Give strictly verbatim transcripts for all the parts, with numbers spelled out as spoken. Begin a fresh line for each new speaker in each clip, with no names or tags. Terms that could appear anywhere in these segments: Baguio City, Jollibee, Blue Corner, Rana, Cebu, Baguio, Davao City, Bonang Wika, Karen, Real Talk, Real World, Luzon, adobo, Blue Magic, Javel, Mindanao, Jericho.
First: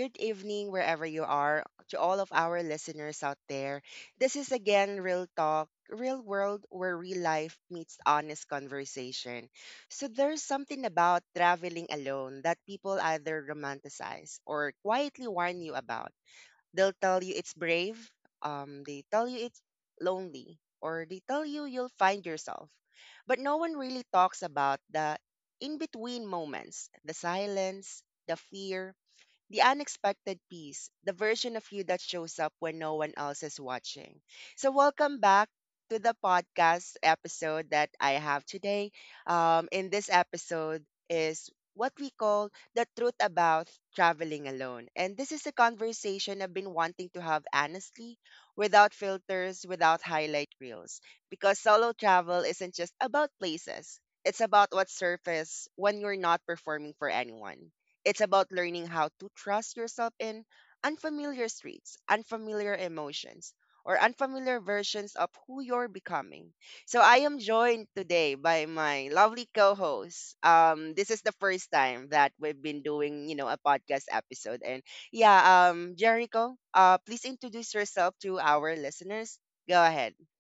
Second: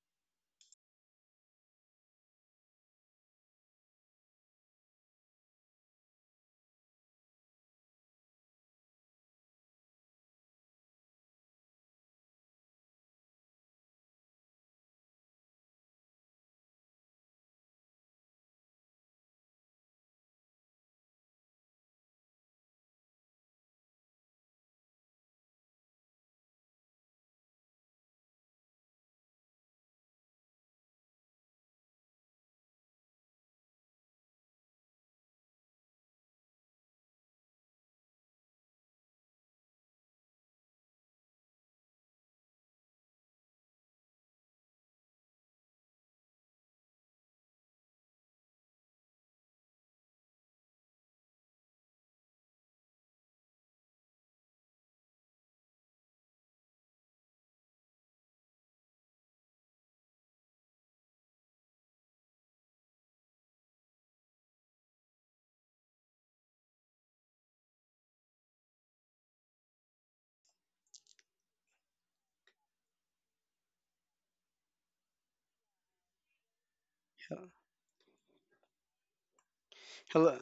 good evening, wherever you are, to all of our listeners out there. This is again Real Talk, Real World, where real life meets honest conversation. So there's something about traveling alone that people either romanticize or quietly warn you about. They'll tell you it's brave. Um, they tell you it's lonely, or they tell you you'll find yourself. But no one really talks about the in between moments, the silence, the fear, the unexpected piece, the version of you that shows up when no one else is watching. So, welcome back to the podcast episode that I have today. Um, in this episode is what we call the truth about traveling alone. And this is a conversation I've been wanting to have honestly, without filters, without highlight reels. Because solo travel isn't just about places, it's about what surface when you're not performing for anyone. It's about learning how to trust yourself in unfamiliar streets, unfamiliar emotions, or unfamiliar versions of who you're becoming. So I am joined today by my lovely co-host. Um, this is the first time that we've been doing, you know, a podcast episode. And yeah, um, Jericho, uh, please introduce yourself to our listeners. Go ahead.
Hello.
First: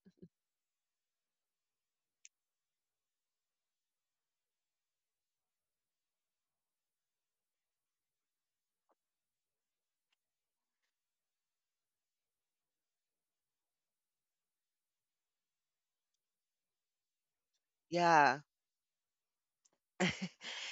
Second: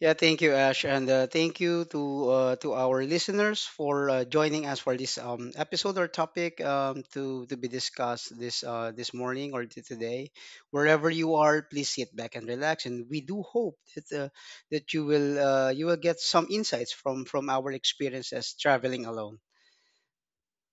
Yeah, thank you, Ash, and uh, thank you to uh, to our listeners for uh, joining us for this um, episode or topic um, to to be discussed this uh, this morning or t- today. Wherever you are, please sit back and relax. And we do hope that uh, that you will uh, you will get some insights from from our
Yeah.
experiences traveling alone.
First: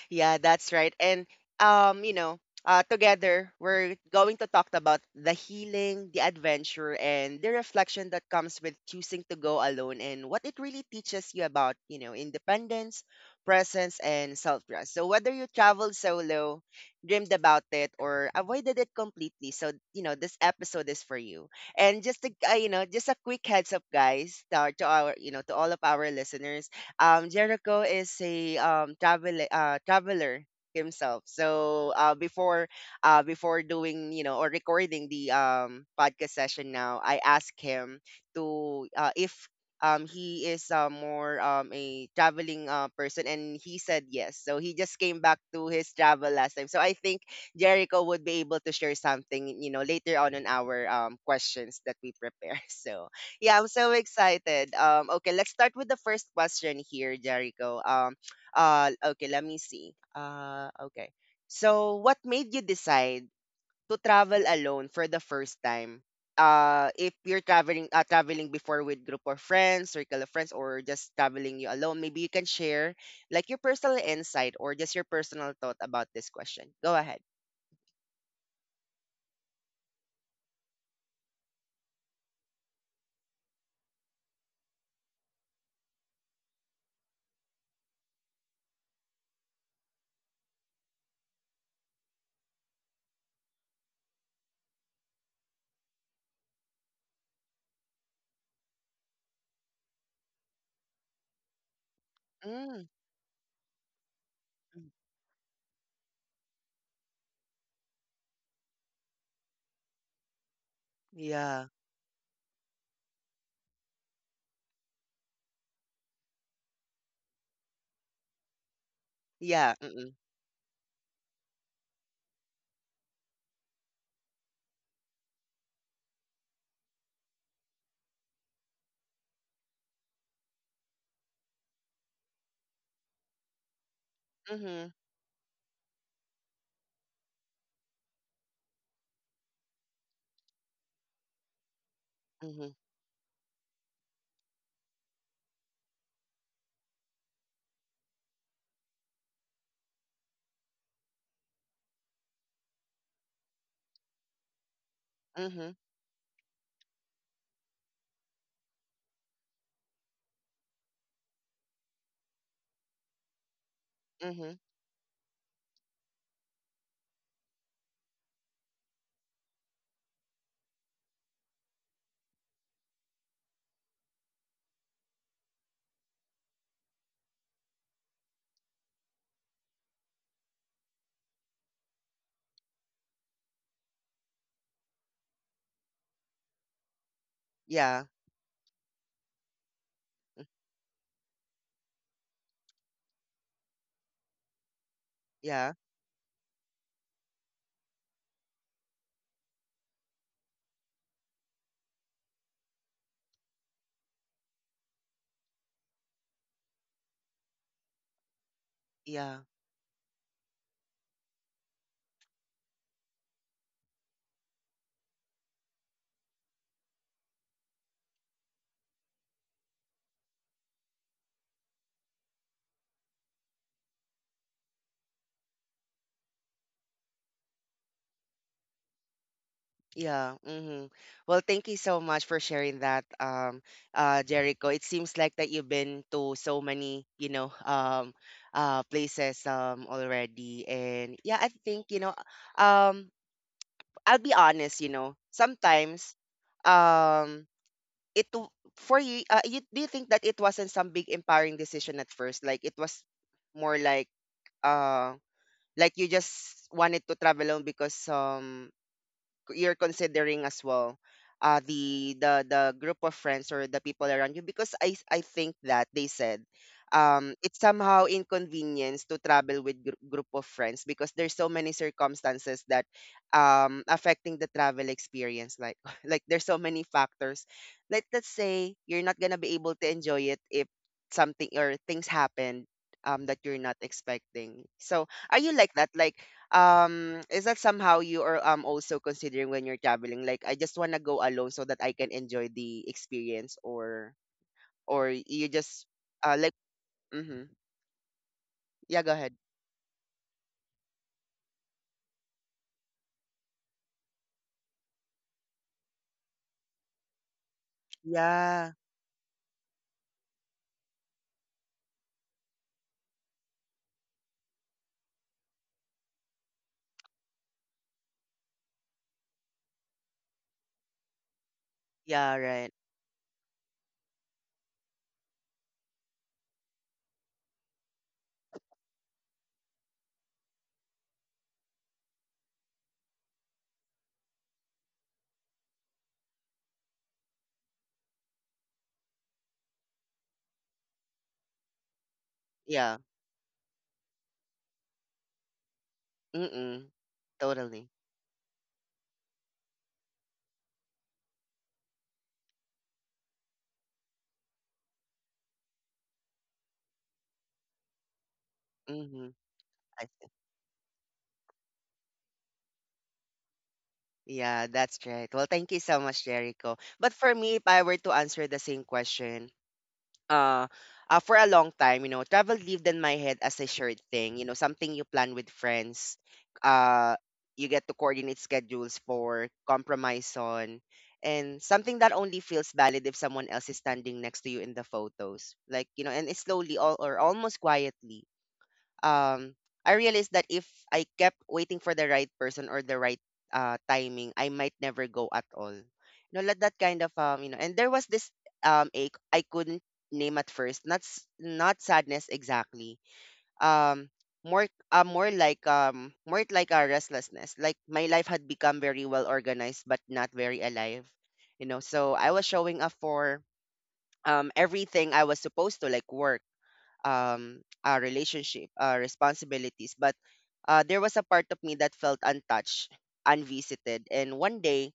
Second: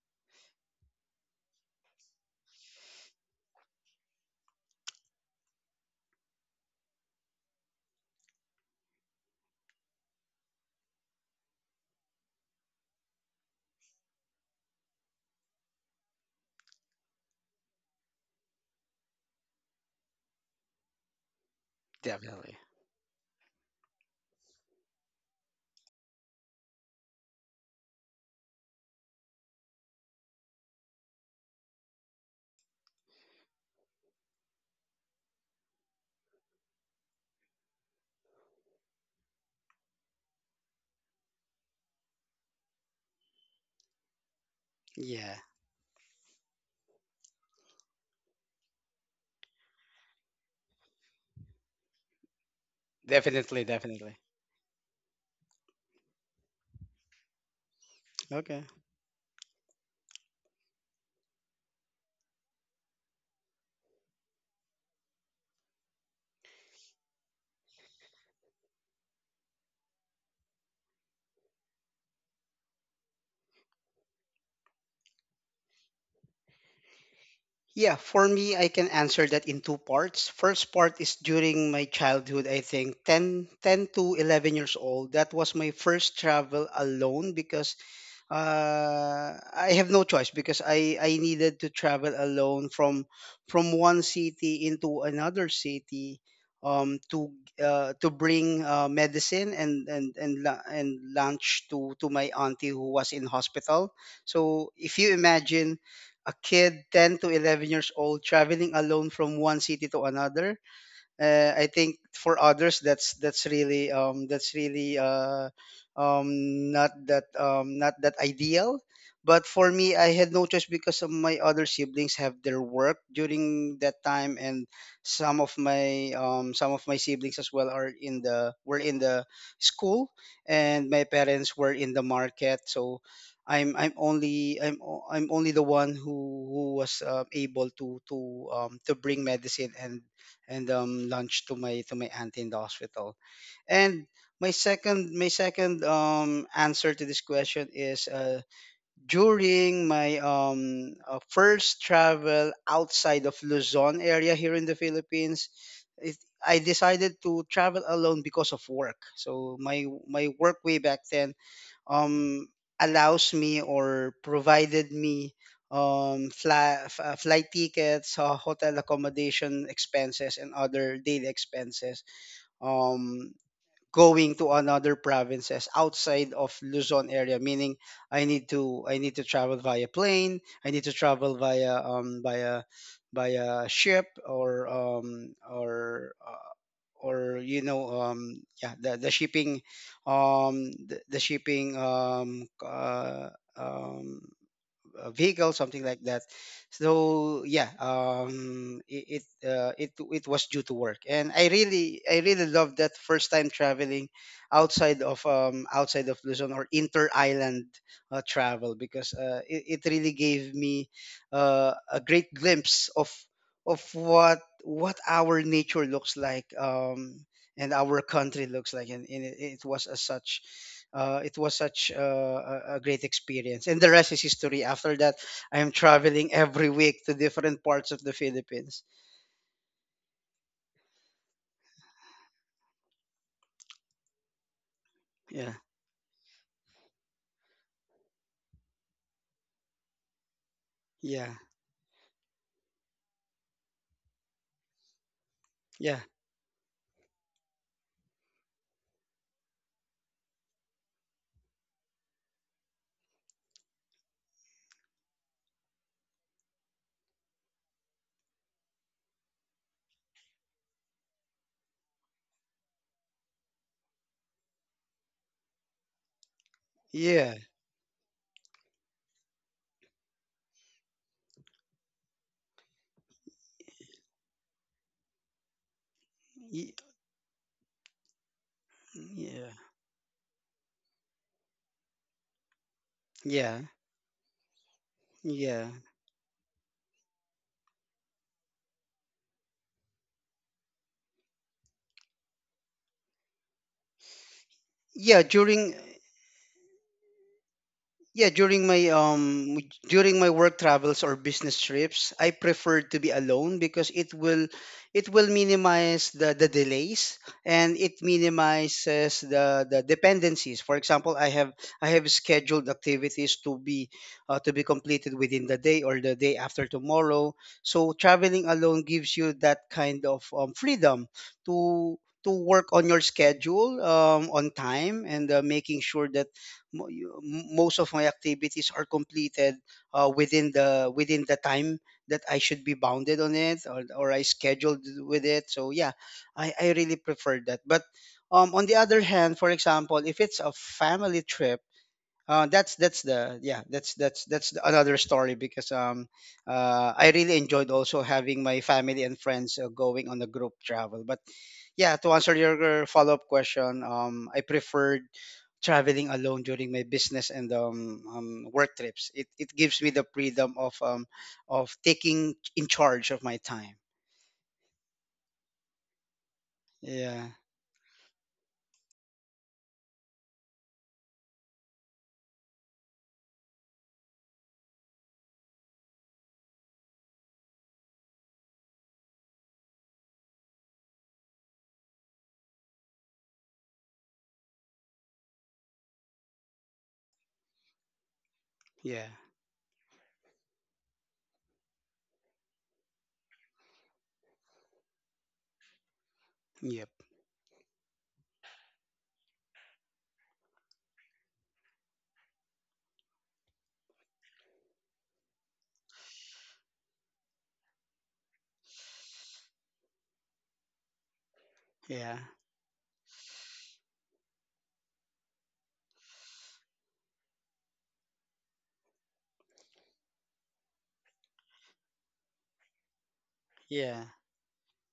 Yeah, that's right. And um, you know, uh, together we're going to talk about the healing, the adventure, and the reflection that comes with choosing to go alone, and what it really teaches you about, you know, independence, presence, and self-trust. So whether you traveled solo, dreamed about it, or avoided it completely, so you know this episode is for you. And just to, uh,
Definitely.
you know, just a quick heads up, guys, to, our, to our, you know, to all of our listeners um, Jericho is a um, travel uh, traveler himself. So uh, before uh, before doing you know or recording the um, podcast session now, I asked him to uh, if um, he is uh, more um, a traveling uh, person, and he said yes. So he just came back
Yeah.
to his travel last time. So I think Jericho would be able to share something you know later on in our um, questions that we prepare. So yeah, I'm
Definitely.
so
Definitely.
excited. Um, okay, let's start with the first question here, Jericho. Um,
Okay.
uh, okay, let me see. Uh, okay. So, what made you decide to travel alone for the first time? Uh, if you're traveling, uh, traveling before with group of friends, circle of friends, or just traveling you alone, maybe you can share like your personal insight or just your personal thought about this question. Go ahead.
Yeah, for me, I can answer that in two parts. First part is during my childhood, I think ten, ten to eleven years old. That was my first travel alone because uh, I have no choice because I, I needed to travel alone from from one city into another city um, to uh, to bring uh, medicine and and and lu- and lunch to to my
Mm,
auntie who was in hospital.
mm,
So if you imagine a kid ten to eleven years old traveling alone from one city to another, uh,
yeah.
I think for others that's that's really um, that's really uh, um, not that um, not that ideal. But
Yeah.
for me,
Mm-mm.
I had no choice because of my other siblings have their work during that time, and some of my um, some of my siblings as well are in the were in the school, and my parents were in the market. So I'm I'm only I'm
Mm-hmm.
o- I'm only the one who who was uh, able to to um, to bring medicine and and um, lunch to my to my auntie in the
Mm-hmm.
hospital. And my second my second um, answer to this question is uh, during my um, uh, first travel outside of Luzon area here in the Philippines.
Mm-hmm.
It, I decided to travel alone because of work. So my my work way back then um, allows me or
Mm-hmm.
provided me um, fly, f- uh, flight tickets, uh, hotel accommodation expenses, and other daily expenses um, going to another provinces outside of Luzon area. Meaning, I need to I need to travel via plane. I need to travel via um, via via ship or um, or uh, or you
Yeah.
know um yeah the, the shipping um the, the shipping um uh, um uh, vehicle,
Yeah.
something like that. So yeah, um, it it, uh, it it was due to work, and I really I really love that first time traveling outside of um, outside of Luzon or inter island uh, travel because
Yeah,
uh, it, it really gave me uh, a great glimpse of of what what our nature looks like um, and our country looks like, and, and it, it was as such uh, it was such a, a a great experience. And the rest is history. After that, I am traveling every week to different parts of the Philippines.
yeah. hmm Well, thank you so much for sharing that, um, uh, Jericho. It seems like that
Yeah,
you've been to so many, you know, um, uh, places um already, and yeah,
yeah,
I think you know, um, I'll be honest, you know,
yeah,
sometimes, um, it w- for you, uh, you do you think that it wasn't some big empowering decision at first? Like it was more like, uh, like you just wanted to travel alone because um you're considering as well uh the the the group of friends or the people around you because I I think that they said um
yeah,
it's somehow inconvenience to travel with gr- group of friends because there's so many circumstances that um affecting the travel experience like like there's so
y-
many factors like let's say you're not gonna
yeah,
be able to enjoy it if something or things happen um that you're
yeah,
not expecting. So are you like
yeah.
that, like um is that somehow you are um also considering when you're traveling, like I just want to go alone so that I can enjoy the experience, or or
Yeah,
you
during
just uh like mm-hmm.
Yeah, during my
yeah go ahead
um during my work travels or business trips, I prefer to be alone because it will it will minimize the, the delays and it
yeah
minimizes the, the dependencies. For example, I have I have scheduled activities to be uh, to be completed within the day or the day after tomorrow. So traveling alone gives you that kind of um, freedom to to
yeah right
work on your schedule um, on time and uh, making sure that mo- you- m- most of my activities are completed uh, within the within the time that I should be bounded on it or, or I scheduled with it. So yeah, I, I really prefer that. But um, on the other hand, for example, if it's a family trip, uh, that's
yeah
that's the yeah that's that's that's the- another story because um
mm-mm
uh, I really
totally
enjoyed also having my family and friends uh, going on a group travel. But yeah, to answer your follow up question, um, I preferred traveling alone during my business and um, um, work trips.
mm-hmm
It it gives me
I
the
see
freedom of um of taking in charge of my time.
yeah that's right. Well, thank you so much, Jericho. But for
Yeah,
me, if I were to answer the same question, uh, uh, for a long time, you know, travel lived in my head as a shared thing, you know, something you plan with friends. Uh, you get to coordinate schedules for, compromise on, and something that only feels valid if someone else is standing next to you in the photos. Like, you know, and it's slowly all, or almost quietly
yeah,
um, I realized that if I kept waiting for the right person or the right uh, timing, I might never go at all. You know, like that
yep,
kind of um, you know. And there was this um ache I couldn't name at first. Not s- not sadness exactly. Um, more uh, More like um more like a restlessness. Like my life had become very well organized, but not very alive. You know, so
yeah,
I was showing up for um everything I was supposed to, like work, um, uh, relationship, uh, responsibilities. But uh, there was a part of me that felt untouched,
yeah,
unvisited. And one day,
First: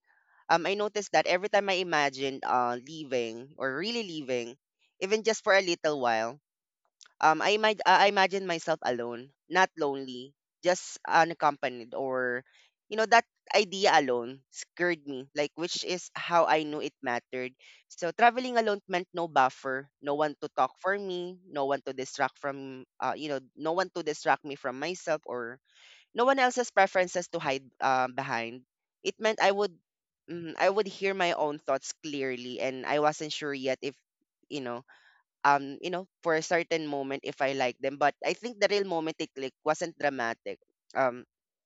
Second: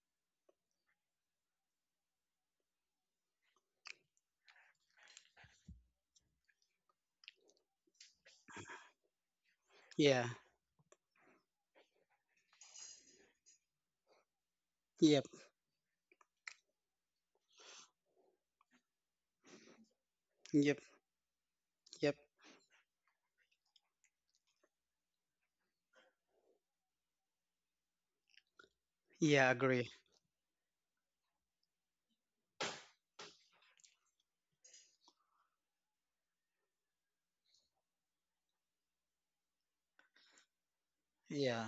um, I noticed that every time I imagined uh, leaving or really leaving, even just for a little while, um, I imag- uh, I imagine myself alone, not
yeah,
lonely, just unaccompanied or you know that idea alone scared me,
yep,
like which is how I knew it mattered. So traveling alone meant no buffer, no one to talk
yep,
for me, no one to
yep.
distract from uh, you know, no one to distract me from myself or no one else's preferences to hide uh, behind. It meant
Yeah,
I would
agree.
mm, I would hear my own thoughts clearly, and I wasn't sure yet if you know um you know for a certain moment if I like them. But I think the real moment they click wasn't dramatic. um
Yeah,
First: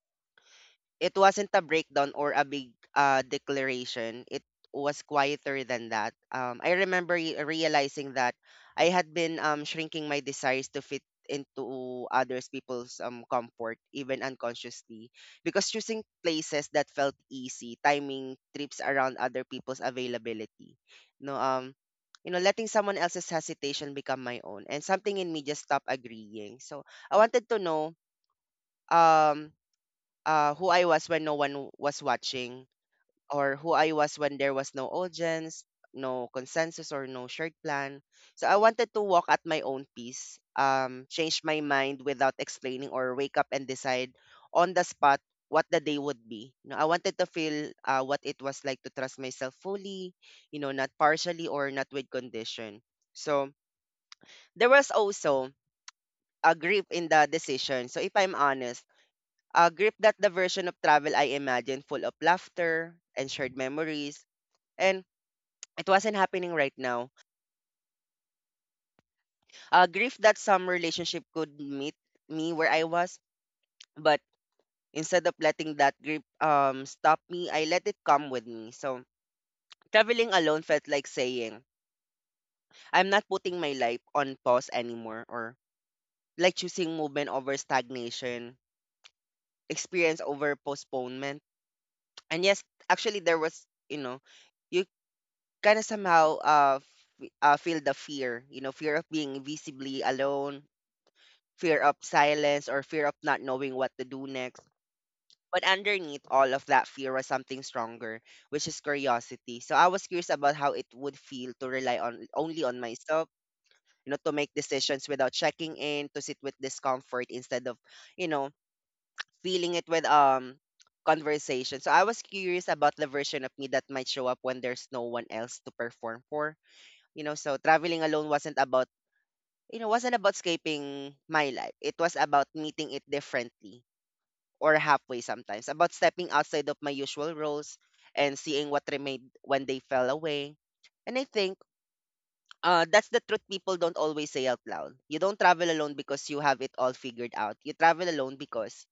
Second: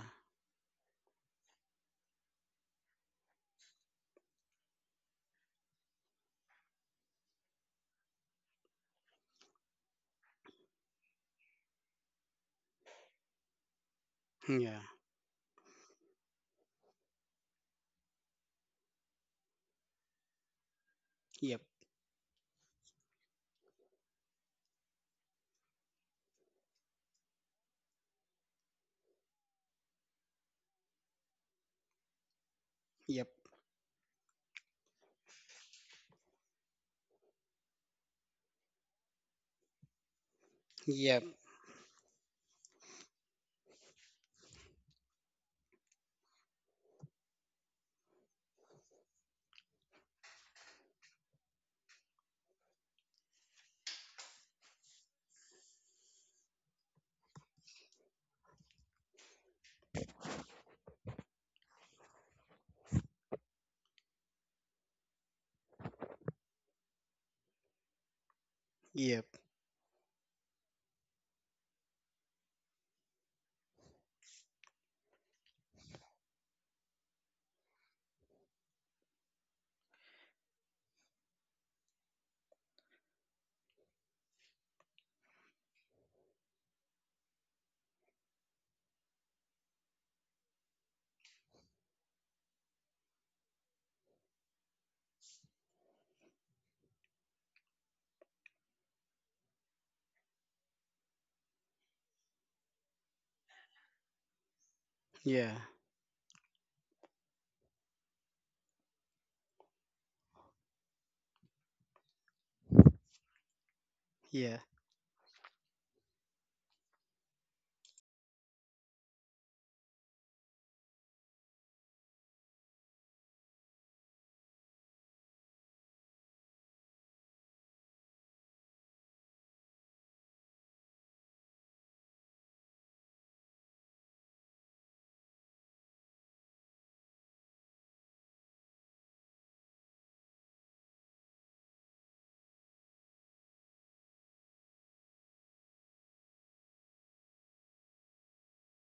it wasn't a breakdown or a big uh, declaration. It was quieter than that. Um, I remember re- realizing that I had been um, shrinking my desires to fit into others people's um, comfort, even
yeah,
unconsciously, because choosing places that felt easy, timing trips around other people's availability, no,
yep.
um, you know, letting someone else's hesitation become my own, and something in me just stopped agreeing. So I wanted to know. Um, uh, who I was when no one was watching,
Yep.
or who I was when there was no audience, no consensus, or no shared plan. So I wanted to walk at my own pace, um,
Yep.
change my mind without explaining, or wake up and decide on the spot what the day would be. You know, I wanted to feel uh, what it was like to trust myself fully, you know, not partially or not with condition. So there was also a grief in the decision. So if I'm honest, a grip that the version of travel I imagined full of laughter and shared memories. And it wasn't happening right now.
Yep.
A grief that some relationship could meet me where I was, but instead of letting that grip um stop me, I let it come with me. So traveling alone felt like saying, I'm not putting my life on pause anymore, or like choosing movement over stagnation, experience over postponement. And yes, actually there was, you know, you kind of somehow uh, f- uh feel the fear, you know, fear of being visibly alone, fear of silence, or fear of not knowing what to do next.
Yeah.
But underneath all of that fear was something stronger, which is curiosity. So I was curious about how it would feel to rely on only on myself, you know, to make
Yeah.
decisions without checking in, to sit with discomfort instead of you know feeling it with um conversation. So I was curious about the version of me that might show up when there's no one else to perform for, you know, so traveling alone wasn't about, you know, wasn't about escaping my life. It was about meeting it differently or halfway sometimes, about stepping outside of my usual roles and seeing what remained when they fell away. And I think uh, that's the truth people don't always say out loud. You don't travel alone because you have it all figured out. You travel alone because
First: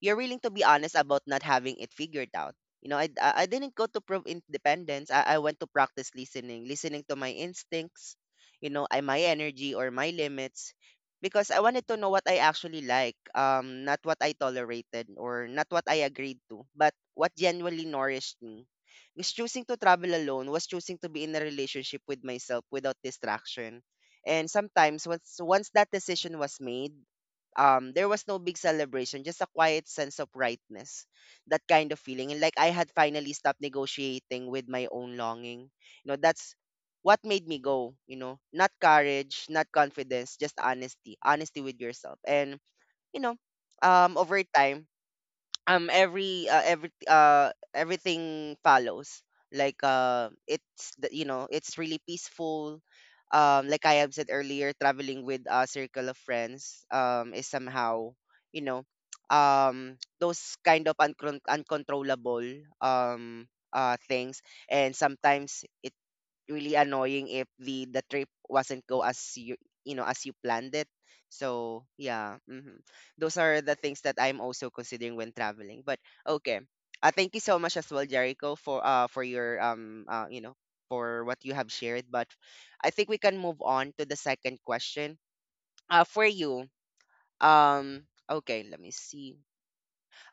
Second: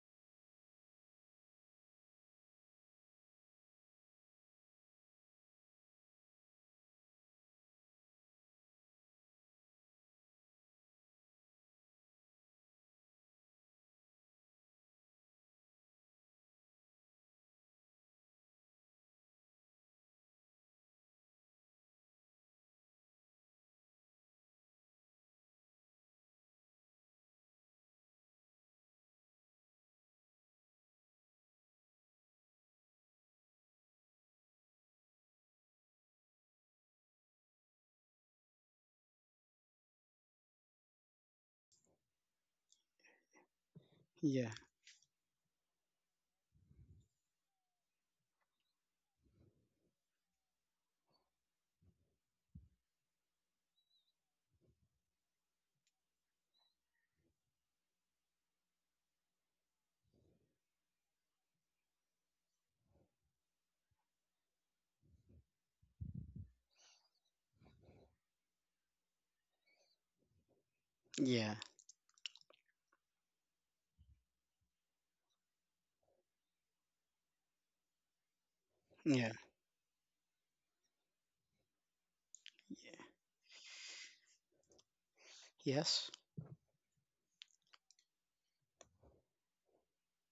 you're willing to be honest about not having it figured out. You know, I I I didn't go to prove independence. I, I went to practice listening, listening to my instincts, you know, I my energy or my limits, because I wanted to know what I actually like, um, not what I tolerated or not what I agreed to, but what genuinely nourished me. Because choosing to travel alone was choosing to be in a relationship with myself without distraction. And sometimes once once that decision was made, um there was no big celebration, just a quiet sense of rightness, that kind of feeling, and like I had finally stopped negotiating with my own longing. You know that's what made me go, you know not courage, not confidence, just honesty, honesty with yourself. And you know um over
Yeah.
time, um every uh, every uh everything follows. like uh it's the- you know it's really peaceful. Um like I have said earlier, traveling with a circle of friends um is somehow, you know um those kind of uncon- uncontrollable um uh things. And sometimes it really annoying if the the trip wasn't go as you, you know as you planned it.
Yeah.
So yeah. Hmm. Those are the things that I'm also considering when traveling, but okay. Uh, thank you so much as well, Jericho, for uh for
Yeah.
your um uh, you know for what you have shared. But I think we can move on to the second question, uh
Yes.
for you. Um okay, let me see.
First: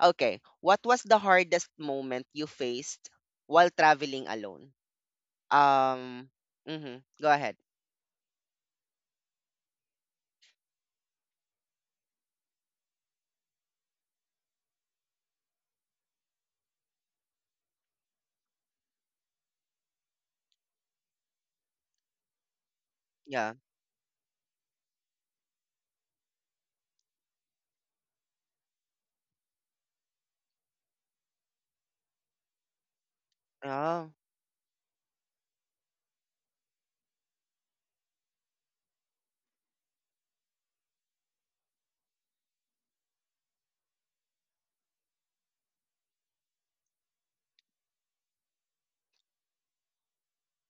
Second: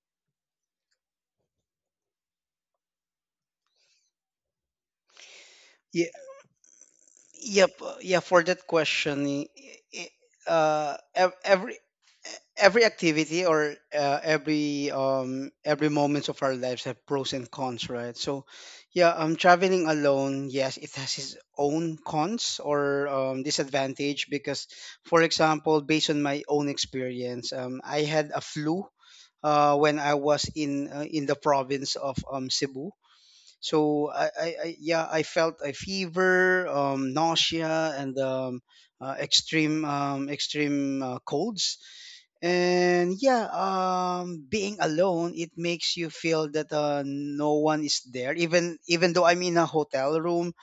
Okay, what was the hardest moment you faced while traveling alone? um mm-hmm. Go ahead.
Yep. uh, Yeah. For that question, i- i- uh, ev- every every activity or uh, every um every moments of our lives have pros and cons, right? So, yeah, um, traveling alone, yes, it has its own cons or um,
Yeah.
disadvantage because, for example, based on my own experience, um, I had a flu. Uh, when I was in uh, in the province of um, Cebu,
Oh,
so I, I, I yeah, I felt a fever, um, nausea, and um, uh, extreme um, extreme uh, colds. And yeah, um, being alone, it makes you feel that uh, no one is there. Even even though I'm in a hotel room,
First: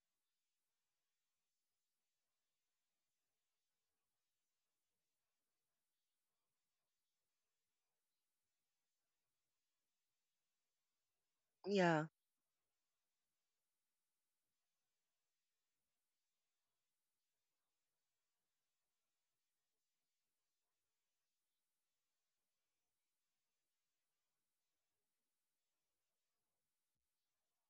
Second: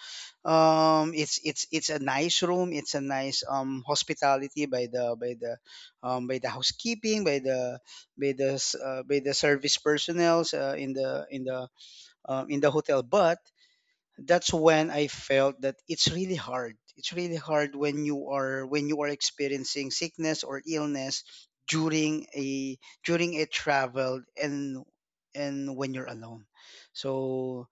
um, it's it's it's a nice room. It's a nice um, hospitality by the by the um, by the housekeeping, by the by the s- uh, by the service personnel uh, in the in the
yeah.
um, in the hotel, but that's when I felt that it's really hard. It's really hard when you are when you are experiencing sickness or illness during a during a travel and and when you're alone. So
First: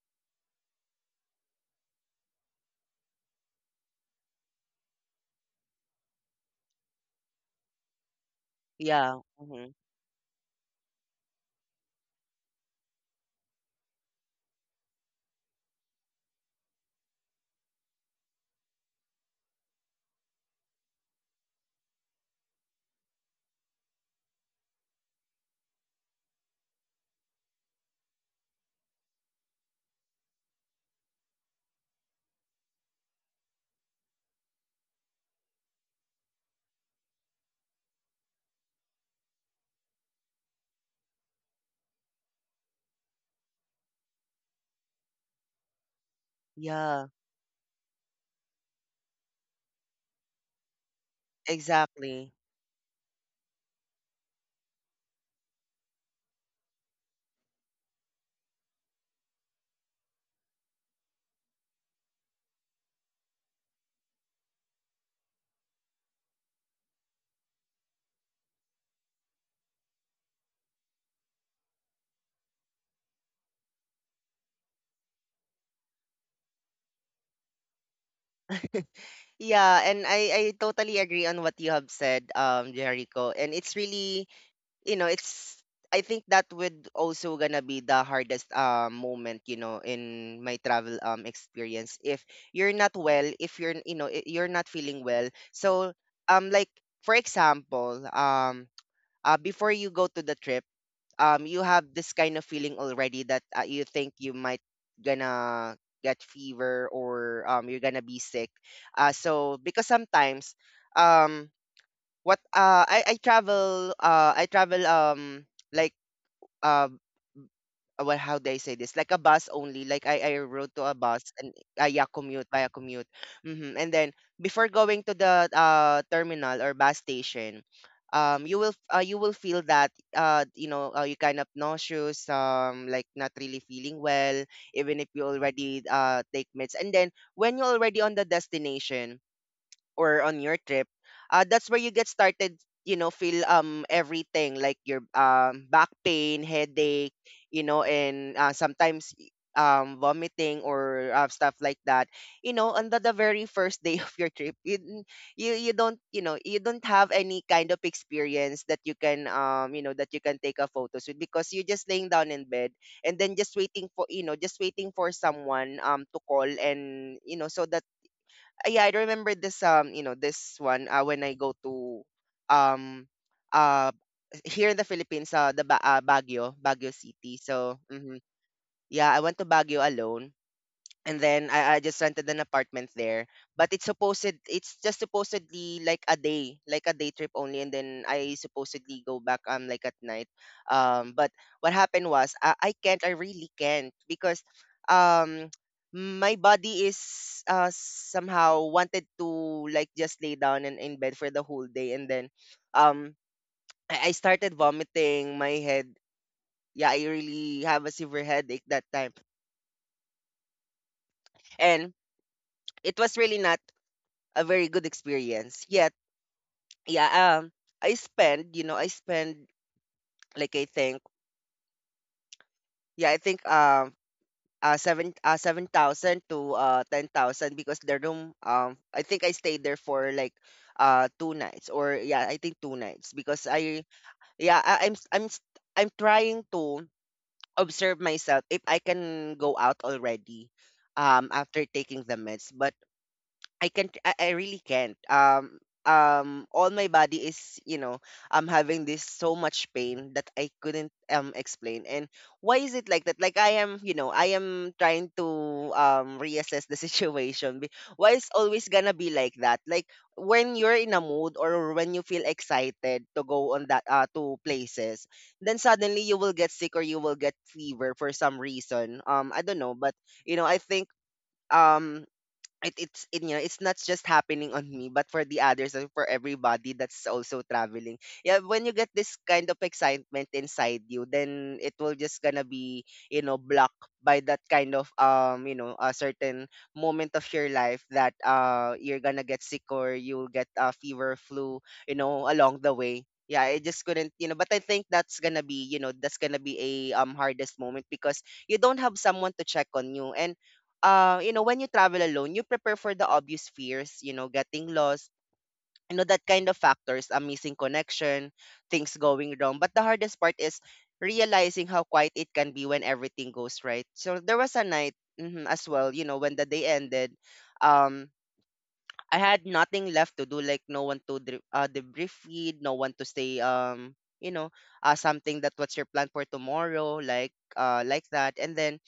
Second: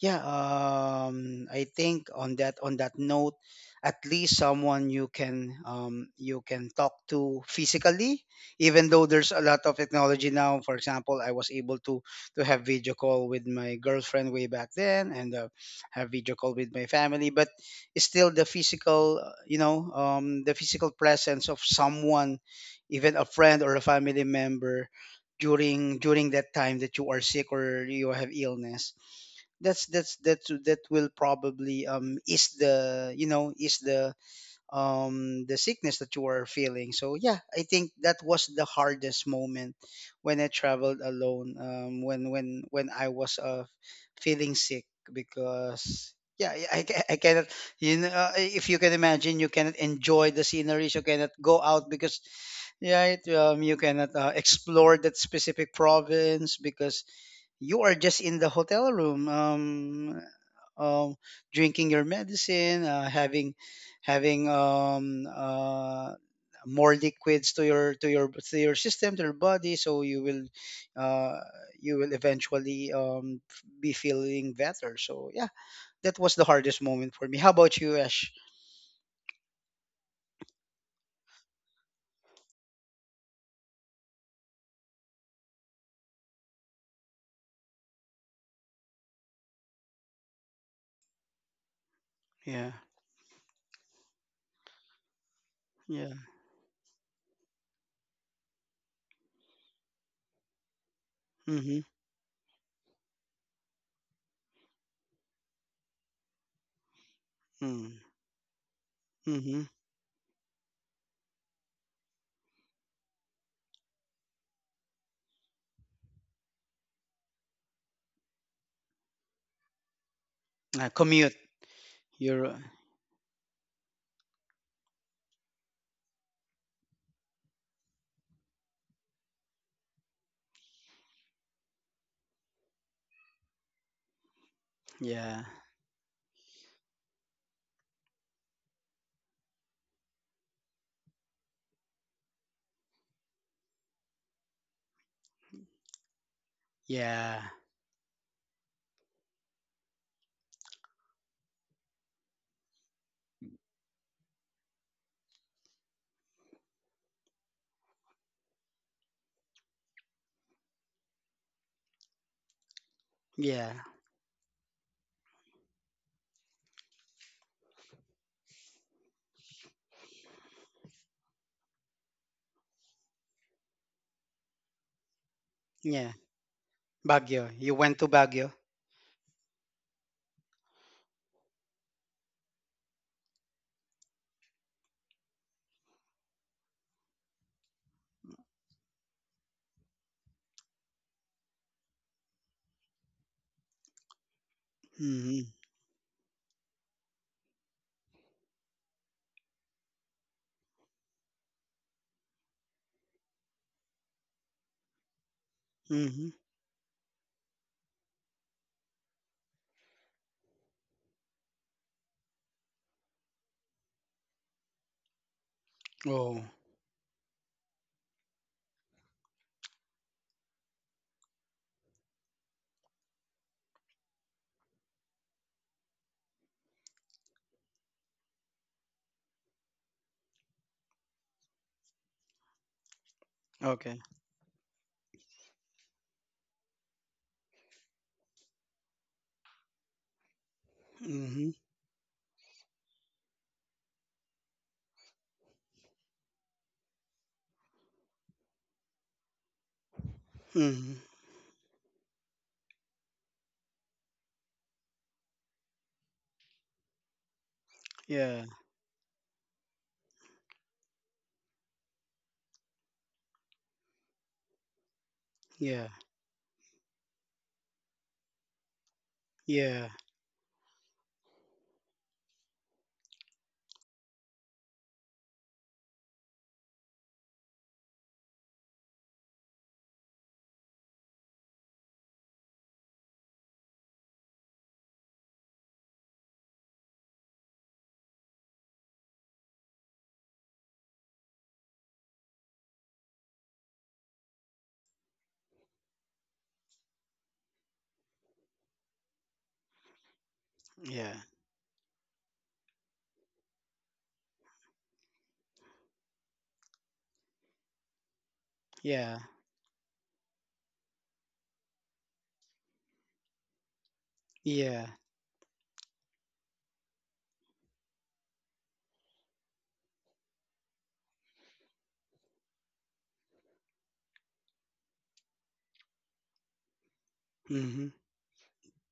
yeah, um, I think on that on that note, at least someone you can um, you can talk to physically, even though
Yeah.
there's a lot of
Hmm.
technology now. For example, I was able to to have video call with my girlfriend way back then, and uh, have video call with my family. But it's still the physical, uh, you know, um, the physical presence of someone, even a friend or a family member, during during that time that you are sick or you have illness that's that's that's that will probably um ease the you know ease the um the sickness that you are feeling. So yeah, I think that was the hardest moment when I traveled alone, um when when when i was uh feeling sick because yeah i, I
Yeah.
I cannot, you know uh, if you can imagine, you cannot enjoy the sceneries, you cannot go out because
Exactly.
yeah, um, you cannot uh, explore that specific province because you are just in the hotel room um, um, drinking your medicine, uh, having having um, uh, more liquids to your to your to your system to your body, so you will uh, you will eventually um, f- be feeling better. So yeah, that was the hardest moment for me. How about you, Ash?
Yeah, and I I totally agree on what you have said, um, Jericho. And it's really, you know, it's I think that would also gonna be the hardest um moment, you know, in my travel um experience. If
Yeah,
you're not well, if you're you know I- you're not feeling well. So
yeah.
um like for example, um uh, before you go to the trip, um you
Mhm,
have this kind of feeling already that uh, you think you might gonna get fever, or um you're
mm,
gonna be sick. Uh so
mhm.
because sometimes um what uh I I travel uh I travel um like uh uh, well, how do I say this? Like a bus only. Like I, I rode to
Uh,
a bus
commute.
and uh, yeah, commute
You're.
via commute. Hmm. And then before going to the uh, terminal or bus station, um, you will uh, you will feel that uh, you know uh, you kind of nauseous, um, like not really feeling well, even if you
Yeah,
already uh, take meds. And then when you're already on the destination or on your trip, uh, that's where you get started, you know, feel um everything like your um back pain, headache,
yeah,
you know. And uh, sometimes y- um vomiting or uh, stuff like that. You know, on the, the very first day of your trip, you, n- you you don't, you know you don't have any kind of experience that you can um you know that you can take a photos with, because you're just laying down in bed and then just
yeah,
waiting for, you know just waiting for someone um to call, and you know. So that uh, yeah, I remember this um, you know, this one uh, when I go to um uh here in the Philippines, uh the ba- uh,
yeah.
Baguio, Baguio City.
Baguio. You
So,
went to
mhm.
Baguio.
Yeah, I went to Baguio alone, and then I, I just rented an apartment there. But it's supposed it's just supposedly like a day, like a day trip only, and then I supposedly go back um like at night. Um but what happened was I, I can't, I really can't, because
Mhm,
um my body is uh somehow wanted to like just lay down and in bed for the whole day. And then um I, I started vomiting my head.
mhm.
Yeah, I really have a severe headache that time. And it was really not a very good experience. Yet,
Oh,
yeah, um, I spend, you know, I spend like I think, yeah, I think um, uh, seven, uh, seven thousand to uh, ten thousand because the room, um, I think I stayed there for like uh two nights, or yeah, I think two nights. Because I,
okay.
yeah, I, I'm, s- I'm, s- I'm trying to observe myself if I can go out already, um,
Mhm,
after taking the meds. But I can't I, I really can't. Um um all my body is, you know, I'm having this so much pain that I couldn't
mhm.
um explain. And why is it like that? Like I am, you know, I am trying to um reassess the situation. Be- Why is
Yeah,
always gonna be like that? Like when you're in a mood, or when you feel excited to go on that uh to places, then
yeah,
suddenly you will get sick or you will get fever for some reason. Um I don't know.
yeah,
But you know, I think um it, it's it, you know, it's not just happening on me but for the others, and for everybody that's also traveling. Yeah, when you get this kind of excitement inside you, then it will just gonna be, you know, blocked by that kind of um you know a certain moment of your life, that uh you're gonna get sick, or you'll get a fever, flu, you know, along the way. Yeah, I just couldn't, you know. But I think that's gonna be, you know that's gonna be a um hardest moment, because you don't have someone to check on you. And
yeah,
uh, you know, when you travel alone, you prepare for the obvious fears, you know, getting lost, you know, that kind of factors, a missing connection, things
yeah,
going wrong. But the hardest part is realizing how quiet it can be when everything goes right. So there was a
yeah.
night, mhm, as well, you know, when the day ended, um, I had nothing left to do, like no one to dri- uh, debrief feed, no one to say, um, you know, uh, something that what's your plan for tomorrow, like uh,
Mhm.
like that. And then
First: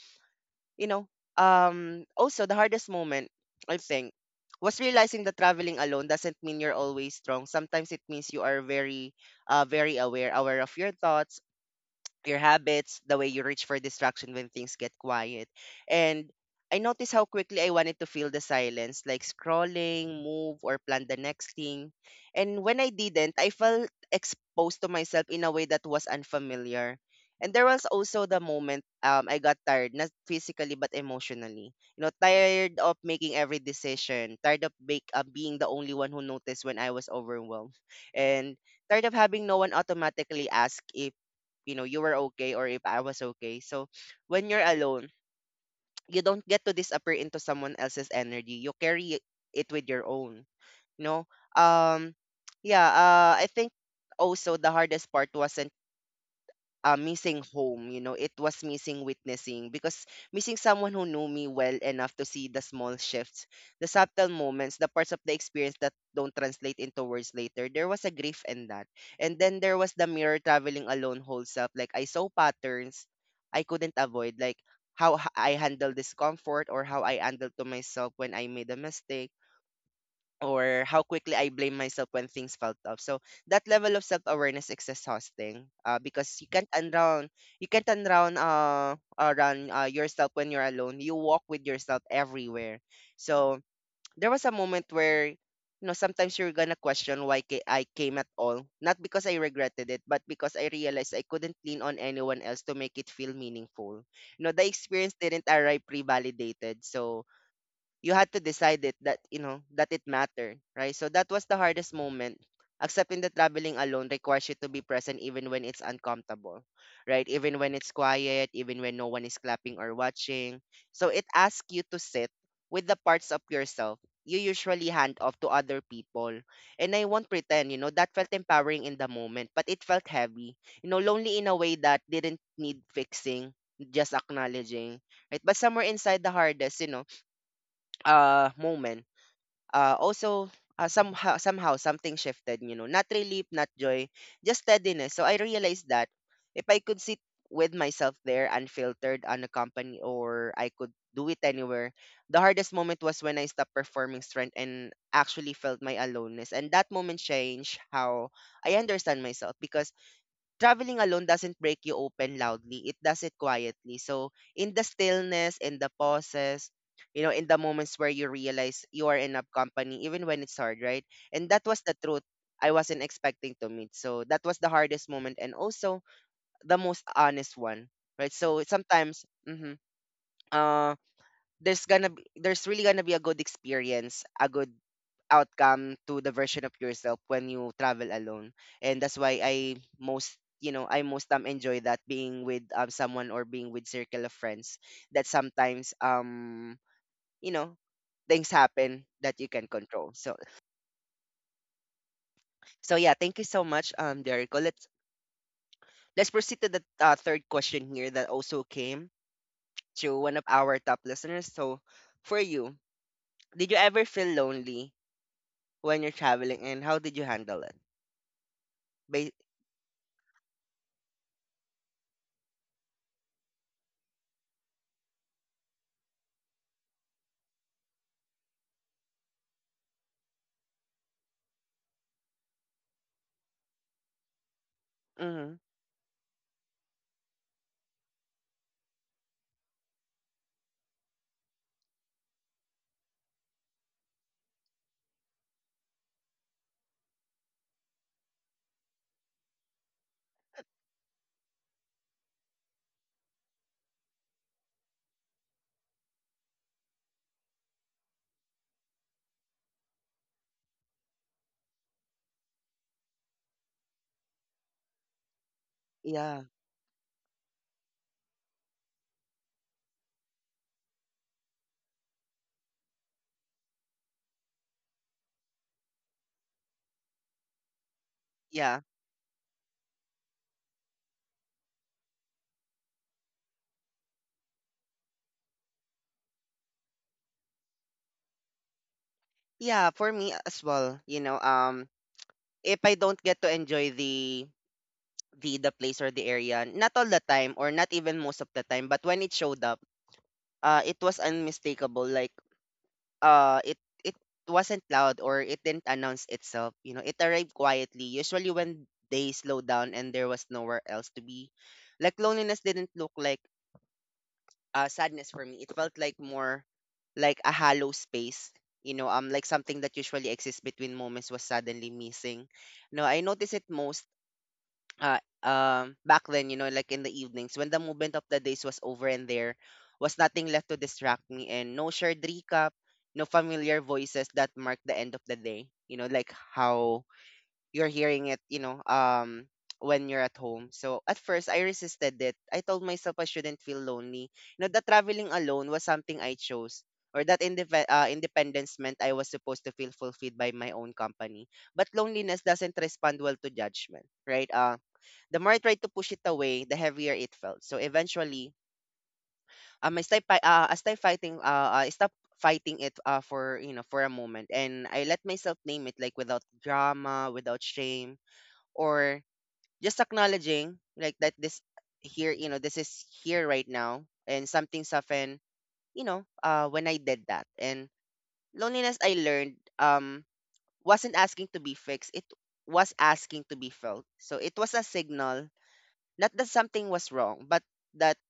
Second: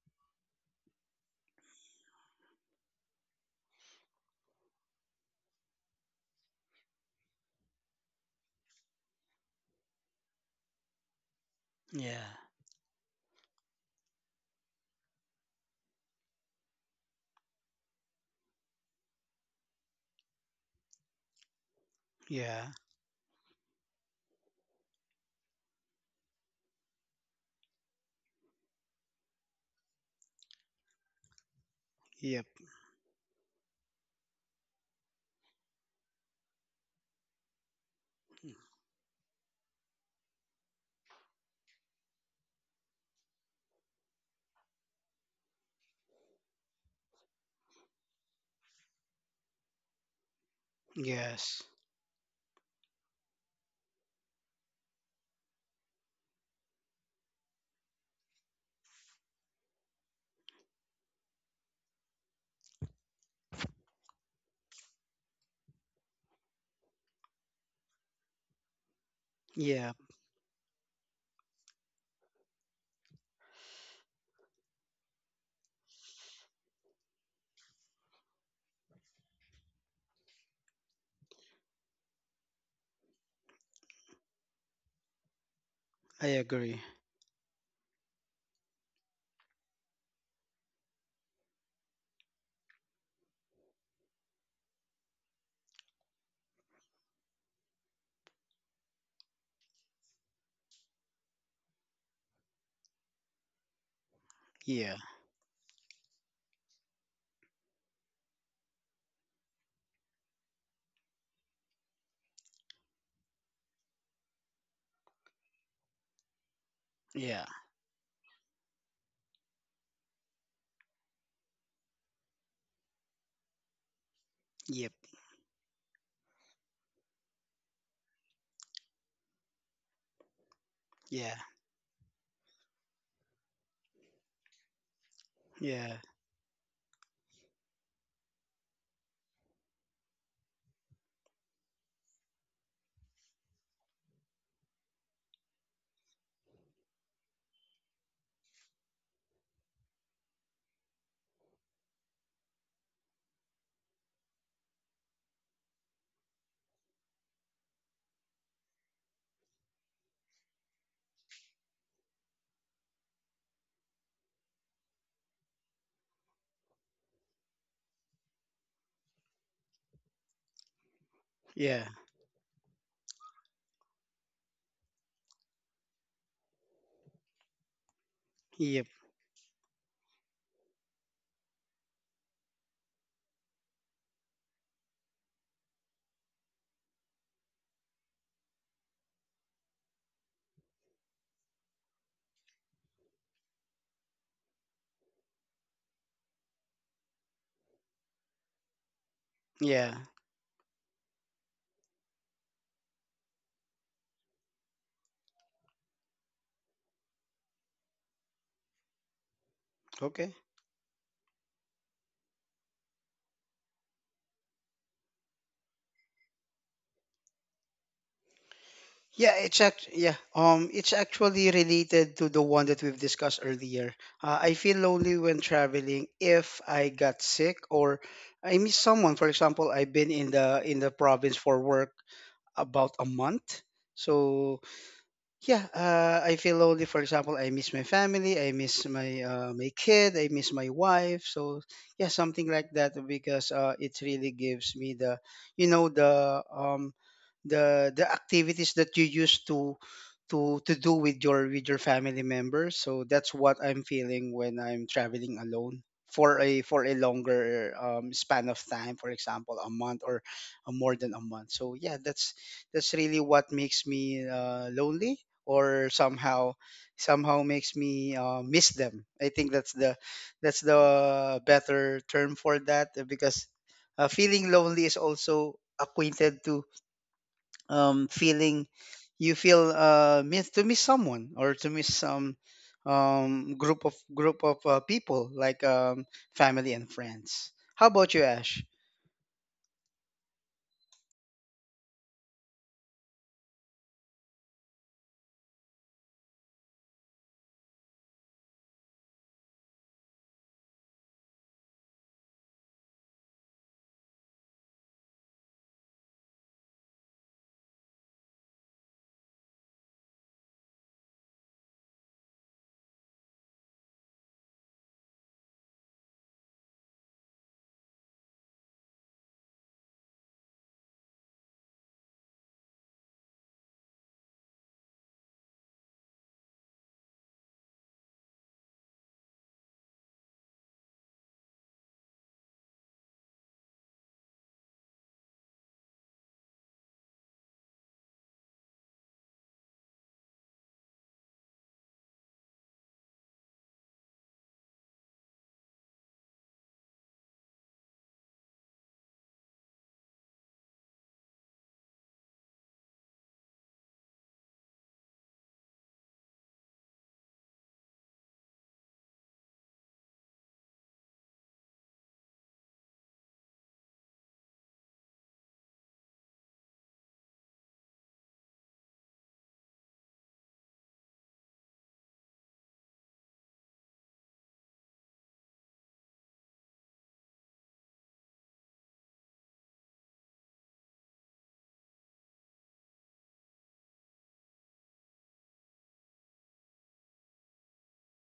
you know, um, also the hardest moment, I think, was realizing that traveling alone doesn't mean you're always strong. Sometimes it means you are very, uh, very aware, aware of your thoughts,
Yeah,
your habits, the way you reach for distraction when things get quiet. And I noticed how quickly I wanted to feel the silence, like scrolling, move, or plan the next thing. And
yeah.
when I didn't, I felt exposed to myself in a way that was unfamiliar. And there was also the moment um, I got tired, not physically but emotionally. You know,
Yep.
tired of making every decision, tired of make, uh, being the only one who noticed when I was overwhelmed, and tired of having no one automatically ask if, you know, you were okay, or if I was okay. So when you're alone, you don't get to disappear into someone else's energy. You carry it with your own. You know,
Yes.
um, yeah. Uh, I think also the hardest part wasn't uh, missing home. You know, it was missing witnessing, because missing someone who knew me well enough to see the small shifts, the subtle moments, the parts of the experience that don't translate into words later. There was a grief in that. And then there was
Yeah,
the mirror traveling alone whole self. Like I saw patterns I couldn't avoid, like how h- I handle discomfort, or how I handled to myself when I made a mistake, or how quickly I blame myself when things felt off. So that level of self awareness is exhausting, uh, because
I
you can't
agree.
unround you can't unround uh around uh, yourself when you're alone. You walk with yourself everywhere. So there was a moment where, you know, sometimes you're gonna question why ca- I came at all, not because I regretted it, but because I realized I couldn't lean on anyone else to make it feel meaningful. You know, the
Yeah.
experience didn't arrive pre-validated, so you had to decide it that, you know, that it mattered, right? So that was the hardest moment, accepting that traveling alone requires you to be present even when it's uncomfortable, right,
Yeah.
even when it's quiet, even when no one is clapping or watching. So it asks you to sit with the parts of yourself you usually
Yep.
hand off to other people. And I won't pretend, you know, that felt empowering in the moment, but it felt heavy, you know,
Yeah.
lonely in a way that didn't need fixing, just acknowledging, right? But somewhere
Yeah.
inside the hardest, you know uh moment, uh also uh, somehow, somehow something shifted, you know, not relief, not joy, just steadiness. So I realized that if I could sit with myself there unfiltered, unaccompanied, or I could do it anywhere. The hardest moment was when I stopped performing strength and actually felt my aloneness, and that moment changed how I understand myself. Because traveling alone doesn't break you open loudly. It does it quietly. So in the stillness, in the pauses, you know, in the moments where you realize you are in a company, even when it's hard, right? And that was
Yeah.
the truth I wasn't expecting to meet. So that was the hardest moment, and also the most honest one, right? So
Yep.
sometimes, mm-hmm, uh, there's gonna be, there's really gonna be a good experience, a good outcome to the version of yourself when you travel alone. And that's why I most you know I most um enjoy that being with um someone or being with circle of friends that sometimes um you know things happen that you can
Yeah.
control. So so yeah, thank you so much um Derico. Let's let's proceed to the uh, third question here that also came to
Okay.
one of our top listeners. So for you, did you ever feel lonely when you're traveling and how did you handle it? Ba-
Yeah, it's act yeah. Um, it's actually related to the one that we've discussed earlier. Uh, I feel lonely when traveling if I got sick or I miss someone. For example, I've been in the in the province for work about a month, so
hmm
yeah, uh, I feel lonely. For example, I miss my family, I miss my uh, my kid, I miss my wife. So yeah, something like that because uh, it really gives me the, you know, the um, the the activities that you used to to to do with your with your family members. So that's what I'm feeling when I'm traveling alone for a for a longer um, span of time. For example, a month or uh, more than a month. So yeah, that's that's really what makes me uh, lonely or
yeah,
somehow somehow makes me uh, miss them. I think that's the that's the better term for that uh, because uh, feeling lonely is also acquainted to um, feeling
yeah,
you feel uh, miss to miss someone or to miss some um, group of group of uh, people like um, family and friends. How about you, Ash?
yeah. For me as well, you know, um, if I don't get to enjoy the the the place or the area, not all the time or not even most of the time, but when it showed up, uh, it was unmistakable. Like, uh, it it wasn't loud, or it didn't announce itself. You know, it arrived quietly. Usually when they slow down and there was nowhere else to be, like loneliness didn't look like uh, sadness for me. It felt like more like a hollow space. You know, um, like something that usually exists between moments was suddenly missing. No, I noticed it most uh, um, back then, you know, like in the evenings when the movement of the days was over and there was nothing left to distract me and no shared recap, no familiar voices that marked the end of the day. You know, like how you're hearing it, you know, um, when you're at home. So at first, I resisted it. I told myself I shouldn't feel lonely. You know, that traveling alone was something I chose, or that indep- uh, independence meant I was supposed to feel fulfilled by my own company. But loneliness doesn't respond well to judgment, right? Uh, the more I tried to push it away, the heavier it felt. So eventually, um, I stopped, fi- uh, I stopped fighting. Uh, I stopped fighting it uh, for you know for a moment, and I let myself name it, like without drama, without shame, or just acknowledging like that this here, you know, this is here right now. And something softened, you know, uh when I did that. And loneliness, I learned, um wasn't asking to be fixed, it was asking to be felt. So it was a signal, not that something was wrong, but that,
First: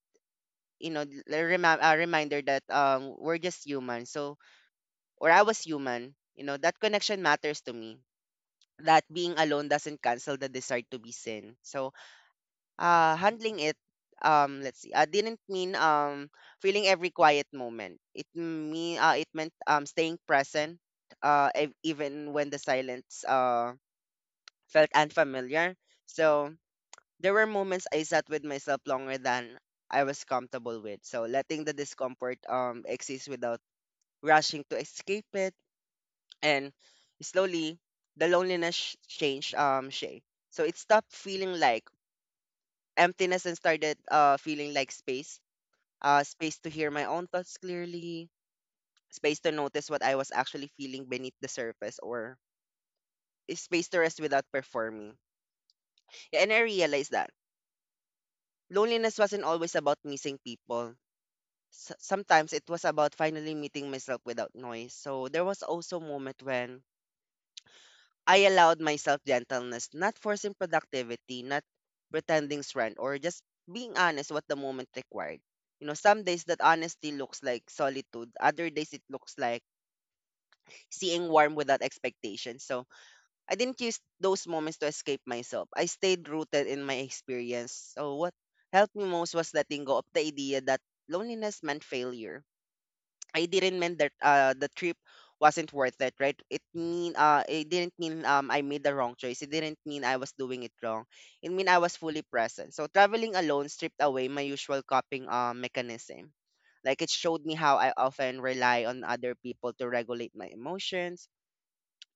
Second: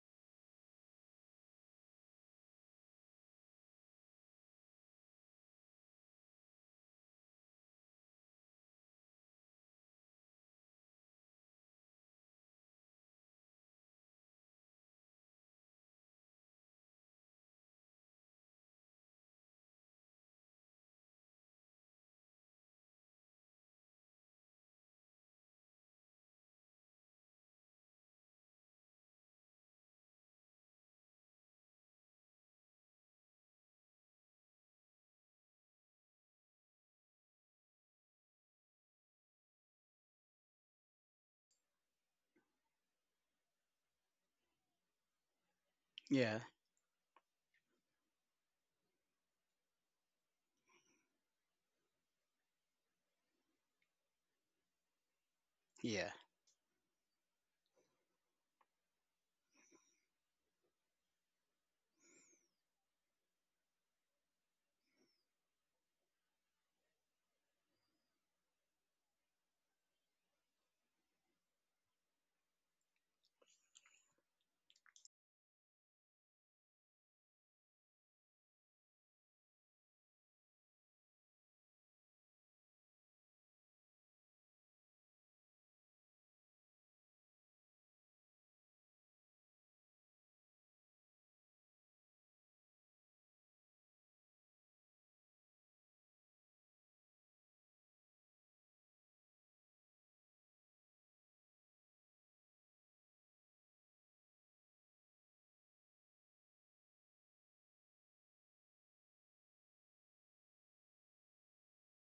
you know, a remi- a reminder that um we're just human. So, or I was human, you know, that connection matters to me, that being alone doesn't cancel the desire to be seen. So uh, handling it, um, let's see, uh, didn't mean um, feeling every quiet moment. It me uh, it meant um, staying present, uh, ev- even when the silence uh, felt unfamiliar. So there were moments I sat with myself longer than I was comfortable with. So letting the discomfort um, exist without rushing to escape it, and slowly the loneliness sh- changed um shape. So it stopped feeling like emptiness and started uh feeling like space, uh,
Yeah,
space to hear my own thoughts clearly, space to notice what I was actually feeling beneath the surface, or a space to rest without performing.
yeah,
Yeah, and I realized that loneliness wasn't always about missing people. S- sometimes it was about finally meeting myself without noise. So there was also a moment when I allowed myself gentleness, not forcing productivity, not pretending strength, or just being honest what the moment required. You know, some days that honesty looks like solitude. Other days it looks like seeing warm without expectation. So I didn't use those moments to escape myself. I stayed rooted in my experience. So what helped me most was letting go of the idea that loneliness meant failure. I didn't mean that uh, the trip wasn't worth it, right? It mean uh it didn't mean um I made the wrong choice. It didn't mean I was doing it wrong. It mean I was fully present. So traveling alone stripped away my usual coping uh, mechanism, like it showed me how I often rely on other people to regulate my emotions,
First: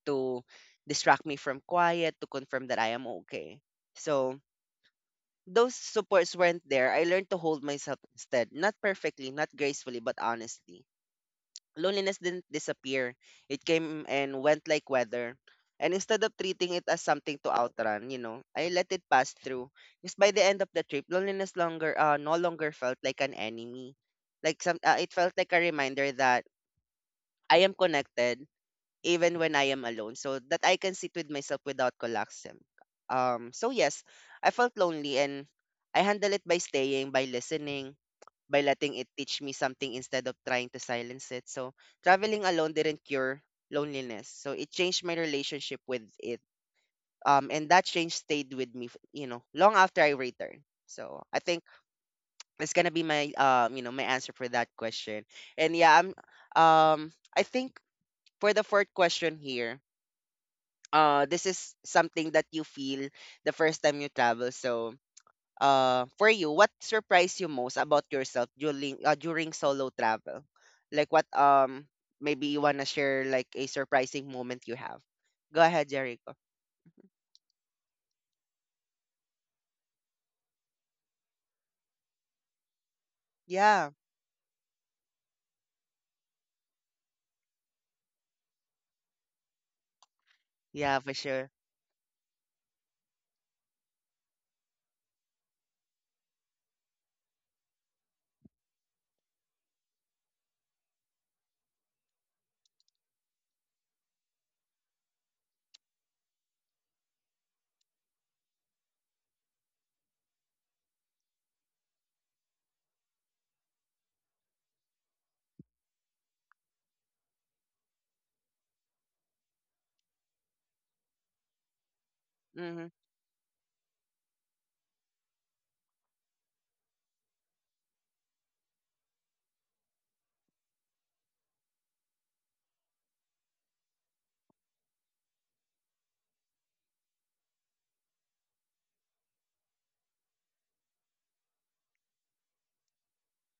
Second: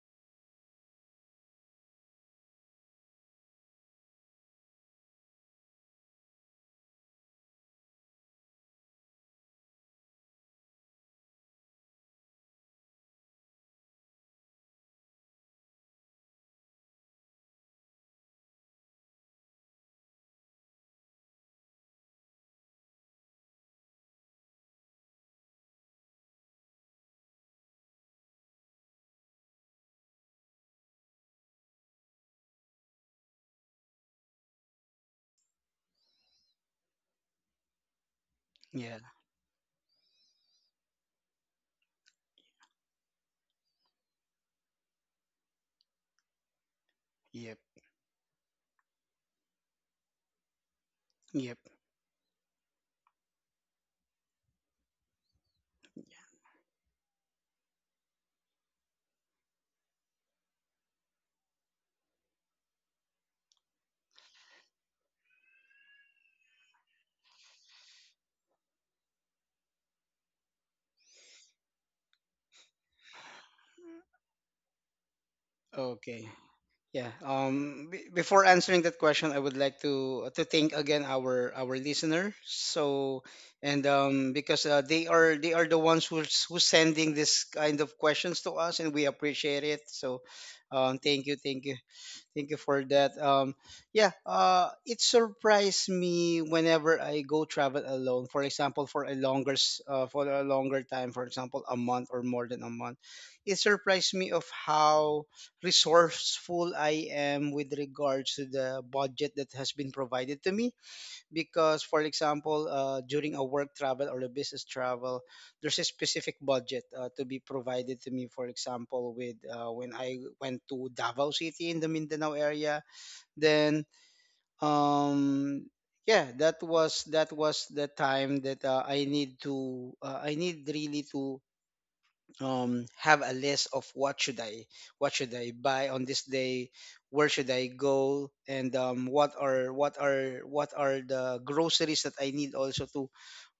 to distract me from quiet, to confirm that I am okay. So those supports weren't there. I learned to hold myself instead, not perfectly, not gracefully, but honestly. Loneliness didn't disappear. It came and went like weather. And instead of treating it as something to outrun, you know, I let it pass through. Because by the end of the trip, loneliness longer uh, no longer felt like an enemy. Like some, uh, it felt like a reminder that I am connected even when I am alone, so that I can sit with myself without collapsing. Um, so yes, I felt lonely, and I handle it by staying, by listening, by letting
yeah,
it teach me something instead of trying to silence it. So traveling alone didn't cure loneliness. So it changed my relationship with it. Um,
yep,
and that change stayed with me, f- you know, long after I returned. So I
yep.
think it's gonna be my um, you know, my answer for that question. And yeah, I'm um I think for the fourth question here, uh this is something that you feel the first time you travel. So uh for you, what surprised you most about yourself during uh, during solo travel? Like what, um maybe you want to share like a surprising moment you have. Go ahead,
Okay.
Jericho.
Yeah. Um. b- Before answering that question, I would like to to thank again our our listener. So, and
Yeah,
um, because uh, they are they are the ones who's who's sending this kind of questions to us, and we appreciate it. So, um,
yeah, for
thank you,
sure.
thank you. Thank you for that. Um, yeah, uh, it surprised me whenever I go travel alone. For example, for a longer, s- uh, for a longer time. For example, a month or more than a month. It surprised me of how resourceful I am with regards to the budget that has been provided to me, because, for example, uh, during a work travel or a business travel, there's a specific budget uh, to be provided to me. For example, with uh, when I went to Davao City in the Mindanao area,
Mm-hmm,
then um yeah, that was — that was the time that uh, I need to — uh, I need really to um have a list of what should I — what should i buy on this day, where should I go, and um what are what are what are the groceries that I need also to,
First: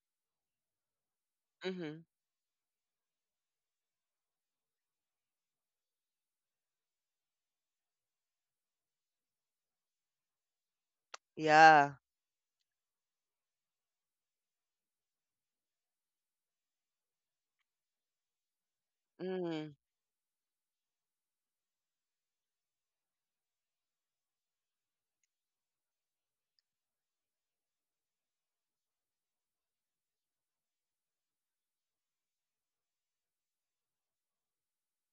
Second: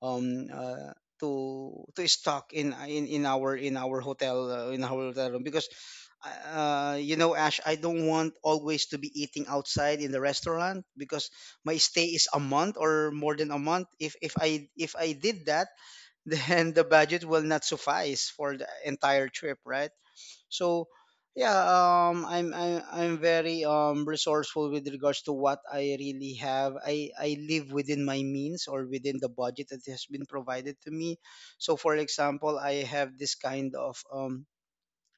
um uh, to
mm-hmm.
to stock in in in our in our hotel, uh, in our hotel room. Because uh you know, Ash, I don't want always to be eating outside in the restaurant, because my
Yeah.
stay is a month or more than a month. If if i if i did that, then the budget will not suffice for the entire trip,
Mm-hmm,
right? So, yeah, um, I'm I'm, I'm very um, resourceful with regards to what I really have. I I live within my means or within the budget that has been provided to me. So, for example, I have this kind of um,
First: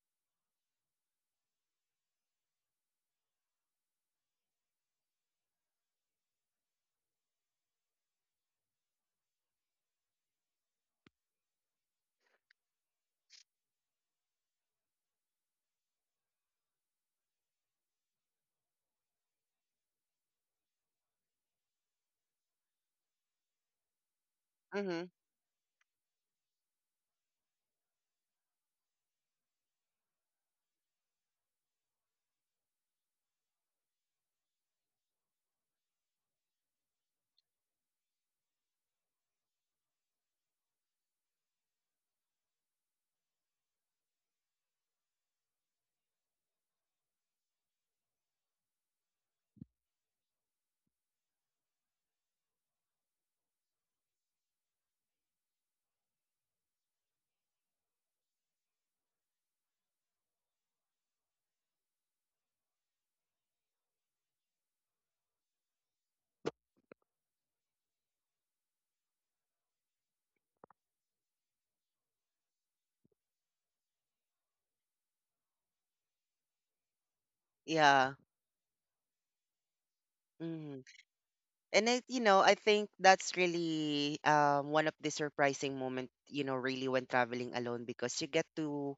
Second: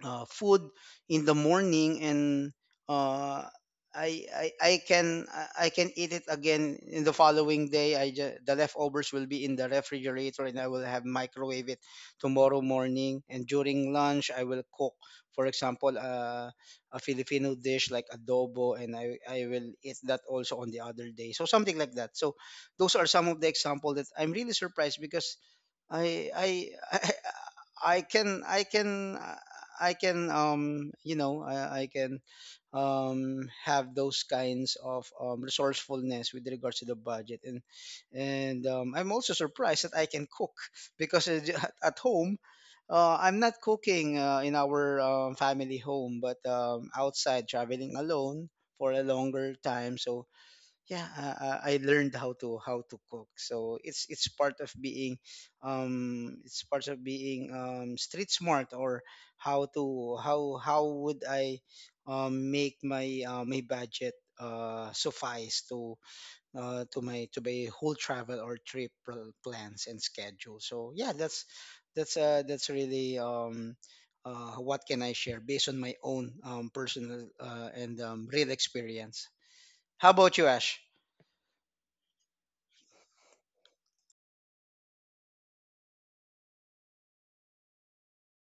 uh, food in the morning, and uh, I, I I can I I can eat it again in the following day. I ju- the leftovers will be in the refrigerator, and I will have microwave it tomorrow morning. And during lunch, I will cook, for example, uh, a Filipino dish like adobo, and I I will eat that also on the other day. So something like that. So those are some of the example that I'm really surprised,
mm-hmm.
because I I I I can I can uh, I can um you know I, I can um have those kinds of um, resourcefulness with regards to the budget. And and um, I'm also surprised that I can cook because uh, j- at at home, uh, I'm not cooking uh, in our um, family home, but um, outside, traveling alone for a longer time. So yeah, uh, uh, I learned how to — how to cook. So it's it's part of being — um it's part of being um street smart, or how to how how would I um make my uh, my budget uh suffice to — uh to my to my whole travel or trip — pl- plans and schedule. So yeah, that's that's uh that's really um uh what can I share based on my own um personal uh
Yeah.
and um real experience. How about
Mm.
you, Ash?
And I, you know, I think that's really um one of the surprising moment, you know, really when traveling alone, because you get to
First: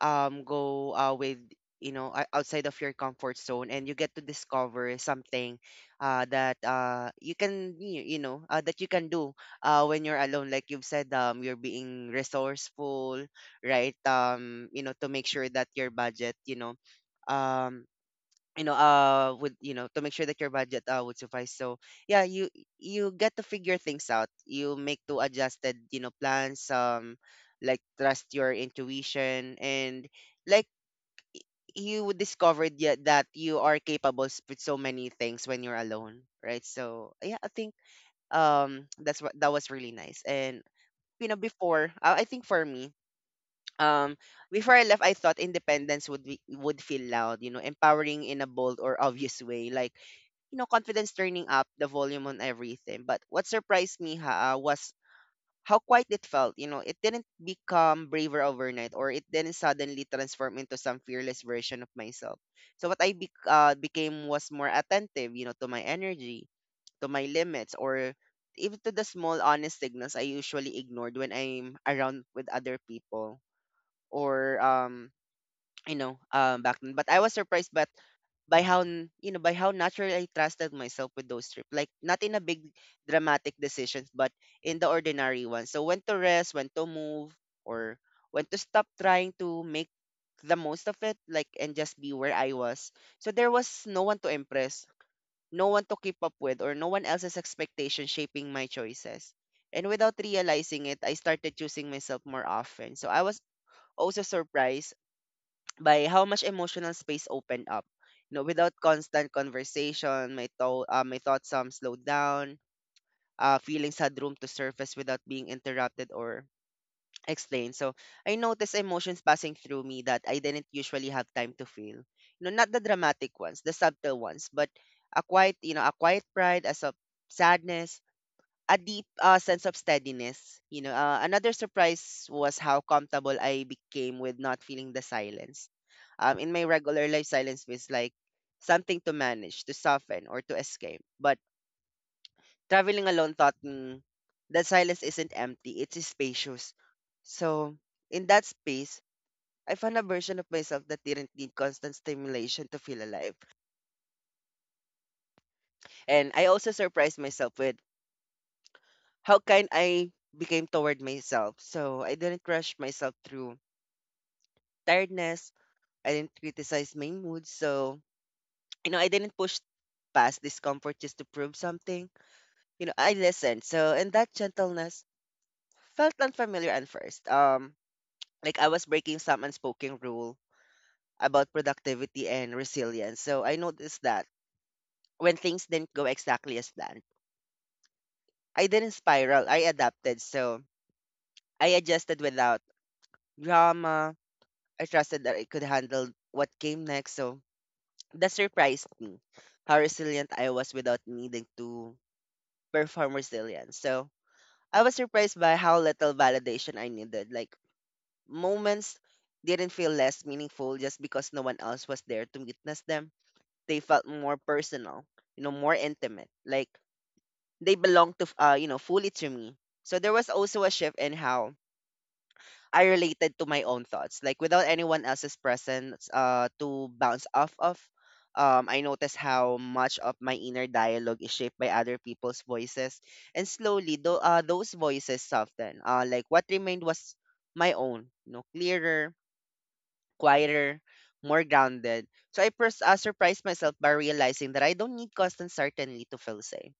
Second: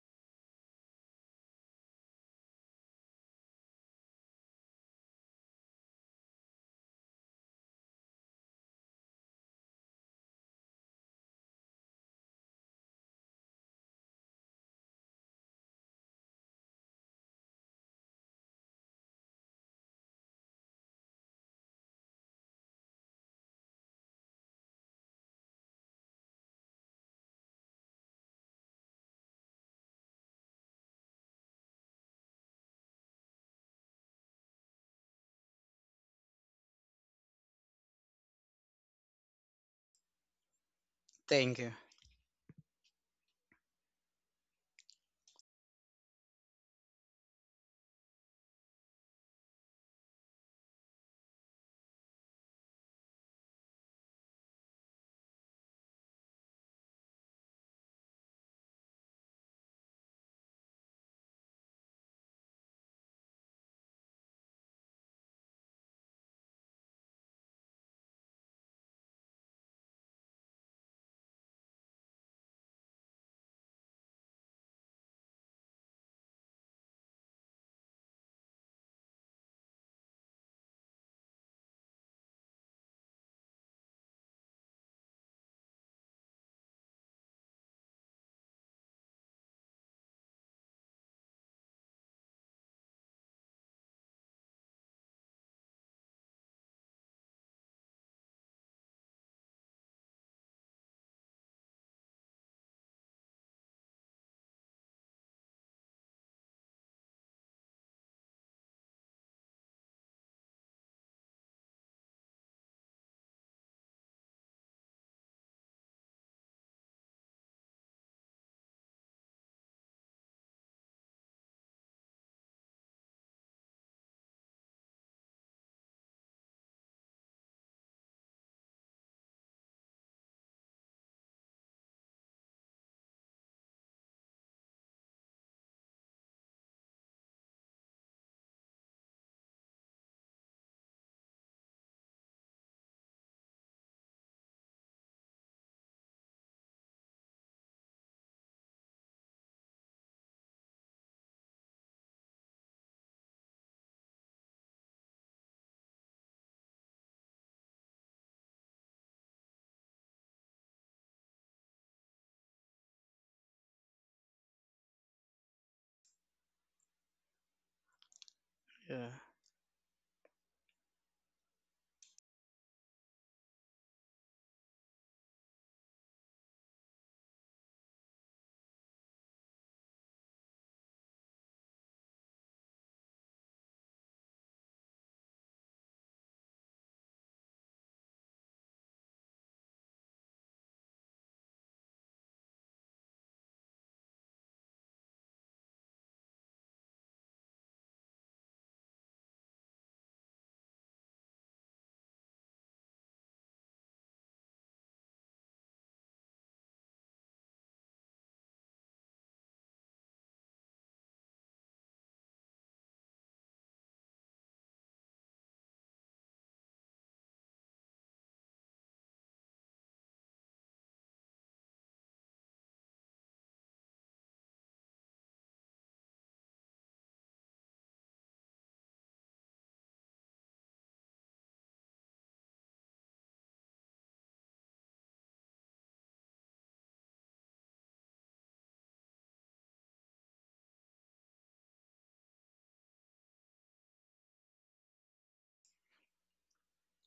um go uh, with, you know, o- outside of your comfort zone, and you get to discover something uh that uh you can, y- you know, uh, that you can do uh when you're alone. Like you've said, um you're being resourceful, right? Um you know, to make sure that your budget, you know, um you know, uh would, you know, to make sure that your budget uh would suffice. So yeah, you you get to figure things out, you make two adjusted, you know, plans, um like trust your intuition, and like you would discover, yeah, that you are capable, s- with so many things when you're alone, right? So yeah, I think um that's what, that was really nice. And you know,
Thank you.
before, uh, I think for me, um before I left, I thought independence would be would feel loud, you know, empowering in a bold or obvious way, like, you know, confidence turning up the volume on everything. But what surprised me ha, uh, was how quiet it felt. You know, it didn't become braver overnight, or it didn't suddenly transform into some fearless version of myself. So what I bec uh, became was more attentive, you know, to my energy, to my limits, or even to the small honest signals I usually ignored when I'm around with other people, or, um, you know, um, back then. But I was surprised by by how, n- you know, by how naturally I trusted myself with those trips. Like not in a big dramatic decisions, but in the ordinary ones. So when to rest, when to move, or when to stop trying to make the most of it, like, and just be where I was. So there was no one to impress, no one to keep up with, or no one else's expectation shaping my choices. And without realizing it, I started choosing myself more often. So I was also surprised by how much emotional space opened up. You know, without constant conversation, my thought, uh, my thoughts some slowed down. Uh, feelings had room to surface without being interrupted or explained. So I noticed emotions passing through me that I didn't usually have time to feel. You know, not the dramatic ones, the subtle ones, but a quiet, you know, a quiet pride, as of sadness, a deep uh, sense of steadiness. You know, uh, another surprise was how comfortable I became with not feeling the silence. Um, in my regular life, silence feels like something to manage, to soften, or to escape. But traveling alone taught me that silence isn't empty; it's spacious. So, in that space, I found a version of myself that didn't need constant stimulation to feel alive. And I also surprised myself with how kind I became toward myself. So, I didn't rush myself through tiredness. I didn't criticize my mood. So,
Yeah.
you know, I didn't push past discomfort just to prove something. You know, I listened. So, and that gentleness felt unfamiliar at first. Um, like I was breaking some unspoken rule about productivity and resilience. So I noticed that when things didn't go exactly as planned, I didn't spiral. I adapted. So I adjusted without drama. I trusted that I could handle what came next. So that surprised me, how resilient I was without needing to perform resilience. So I was surprised by how little validation I needed. Like moments didn't feel less meaningful just because no one else was there to witness them. They felt more personal, you know, more intimate. Like they belonged to, uh, you know, fully to me. So there was also a shift in how I related to my own thoughts. Like without anyone else's presence uh, to bounce off of, um, I noticed how much of my inner dialogue is shaped by other people's voices. And slowly, though, uh, those voices soften. Uh, like what remained was my own, you know, clearer, quieter, more grounded. So I pers- uh, surprised myself by realizing that I don't need constant certainty to feel safe,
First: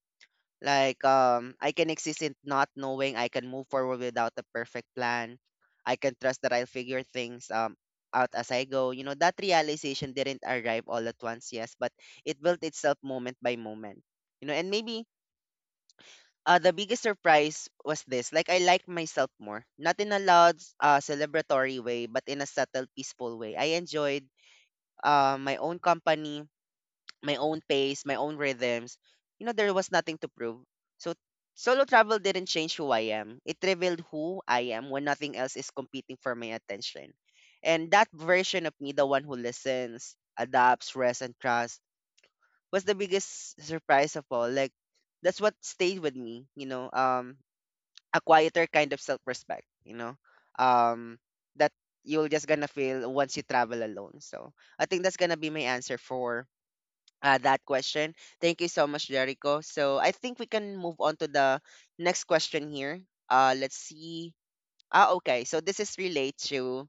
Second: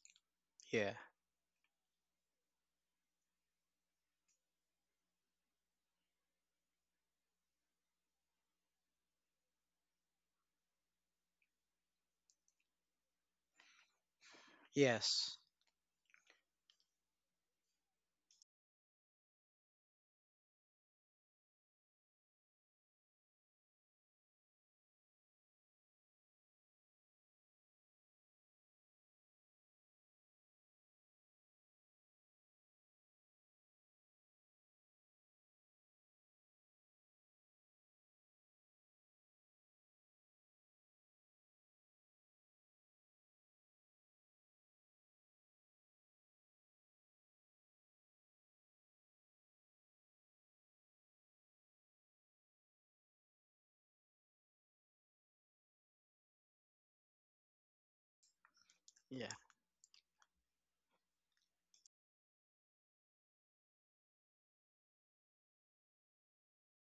Yeah.
like um I can exist in not knowing. I can move forward without a perfect plan. I can trust that I'll figure things um out as I go. You know, that realization didn't arrive all at once, yes, but it built itself moment by moment. You know, and maybe
Yes.
uh, the biggest surprise was this. Like I like myself more. Not in a loud, uh, celebratory way, but in a subtle, peaceful way. I enjoyed uh, my own company, my own pace, my own rhythms. You know, there was nothing to prove. So solo travel didn't change who I am. It revealed who I am when nothing else is competing for my attention. And that version of me, the one who listens, adapts, rests, and trusts, was the biggest surprise of all. Like that's what stayed with me, you know. Um a quieter kind of self respect, you know. Um that you're just gonna feel once you travel alone. So I think that's gonna be my answer for uh, that question. Thank you so much,
Yeah.
Jericho. So I think we can move on to the next question here. Uh, let's see. Ah, okay. So this is relate to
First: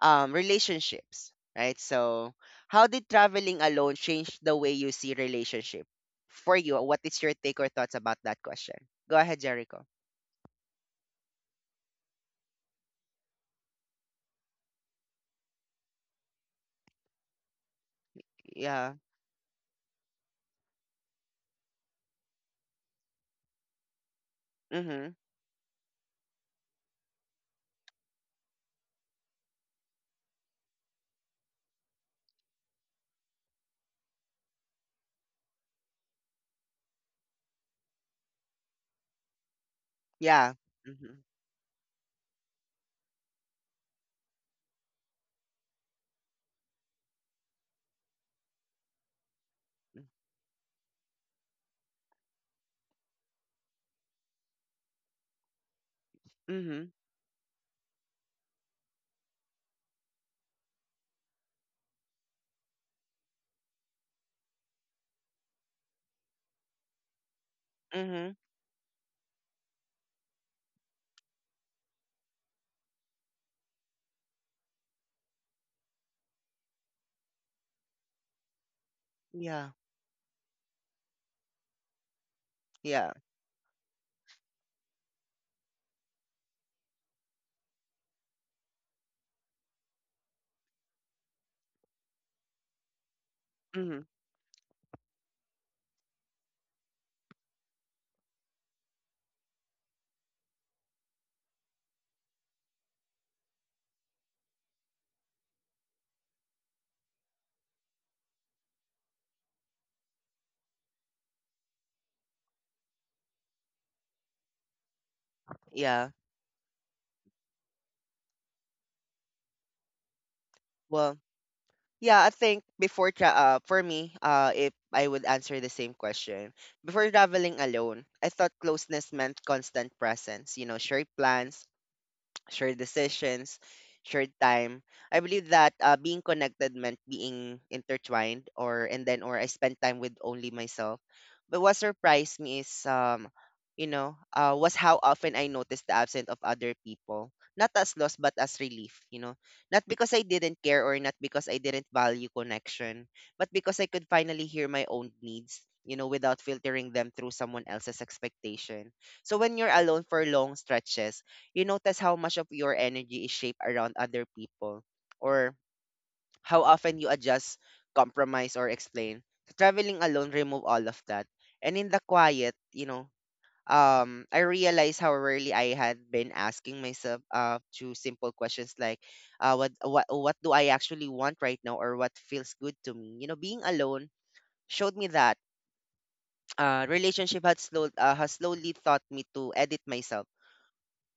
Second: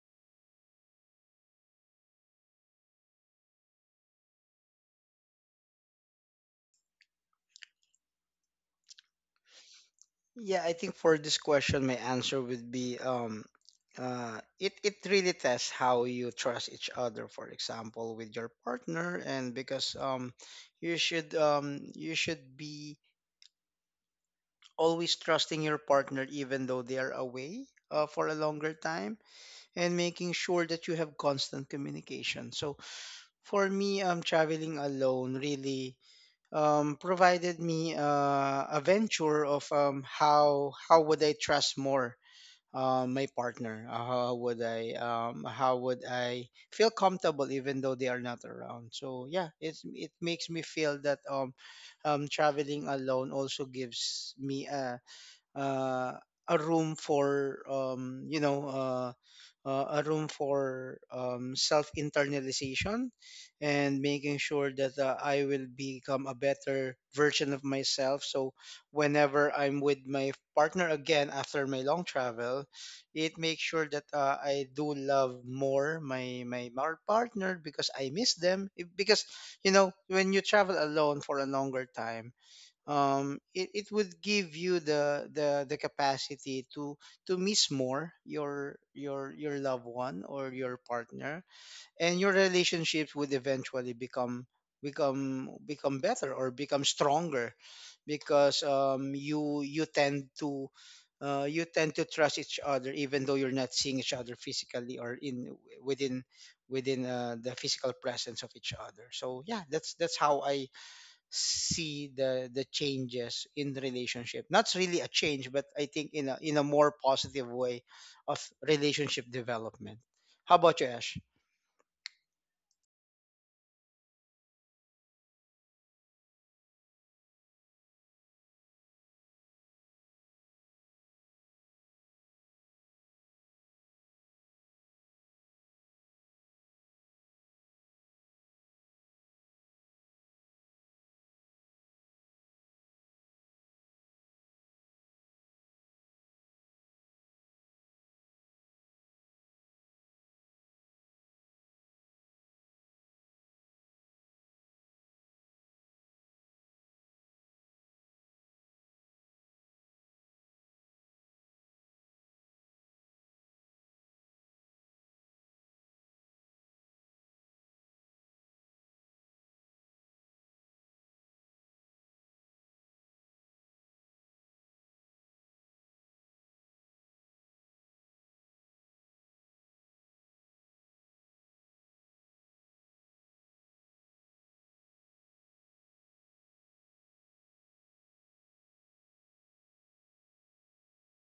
um, relationships, right? So how did traveling alone change the way you see relationship for you? What is your take or thoughts about that question? Go ahead, Jericho.
Yeah, I think for this question my answer would be um uh it it really tests how you trust each other, for example, with your
Yeah.
partner. And because um you should um you should be
Mm-hmm.
always trusting your partner even though they are away uh, for a longer time, and making sure that you have constant communication. So for me, um traveling alone really um, provided me uh, a venture of um,
Yeah.
how how
Mm-hmm.
would I trust more uh, my partner? Uh, How would I — um, how would I feel comfortable even though they are not around? So yeah, it's
Mm-hmm.
it makes me feel that um, um, traveling alone also gives me a — uh, a
Mm-hmm.
room for um, you know uh, uh, a room for um, self internalization, and making sure that uh, I will become a better version of myself.
Mm-hmm.
So whenever I'm with my partner again after my long travel, it makes sure that uh, I do love more my my mar- partner, because I miss them. If- Because you
Yeah.
know, when you travel alone for a longer time,
Yeah.
um it, it would give you the the the capacity to to miss more your your your loved one or your partner, and your relationships would eventually
Mm-hmm.
become — become become better or become stronger, because um you you tend to — uh, you tend to trust each other even though you're not seeing each other physically, or in — within within uh, the physical presence of each other. So yeah, that's that's how I see the — the changes in the relationship. Not really a change, but I think
Yeah.
in a — in a more positive way of relationship development. How about you, Ash?
Well. Yeah, I think before tra- uh, for me, uh, if I would answer the same question, before traveling alone, I thought closeness meant constant presence, you know, shared plans, shared decisions, shared time. I believe that uh, being connected meant being intertwined, or and then or I spent time with only myself. But what surprised me is, um, you know, uh, was how often I noticed the absence of other people. Not as loss, but as relief. You know, not because I didn't care or not because I didn't value connection, but because I could finally hear my own needs, you know, without filtering them through someone else's expectation. So when you're alone for long stretches, you notice how much of your energy is shaped around other people, or how often you adjust, compromise, or explain. So traveling alone remove all of that. And in the quiet, you know, um, I realized how rarely I had been asking myself uh, to simple questions like, uh, what, what, what do I actually want right now, or what feels good to me? You know, being alone showed me that uh, relationship had, slow, uh, has slowly taught me to edit myself,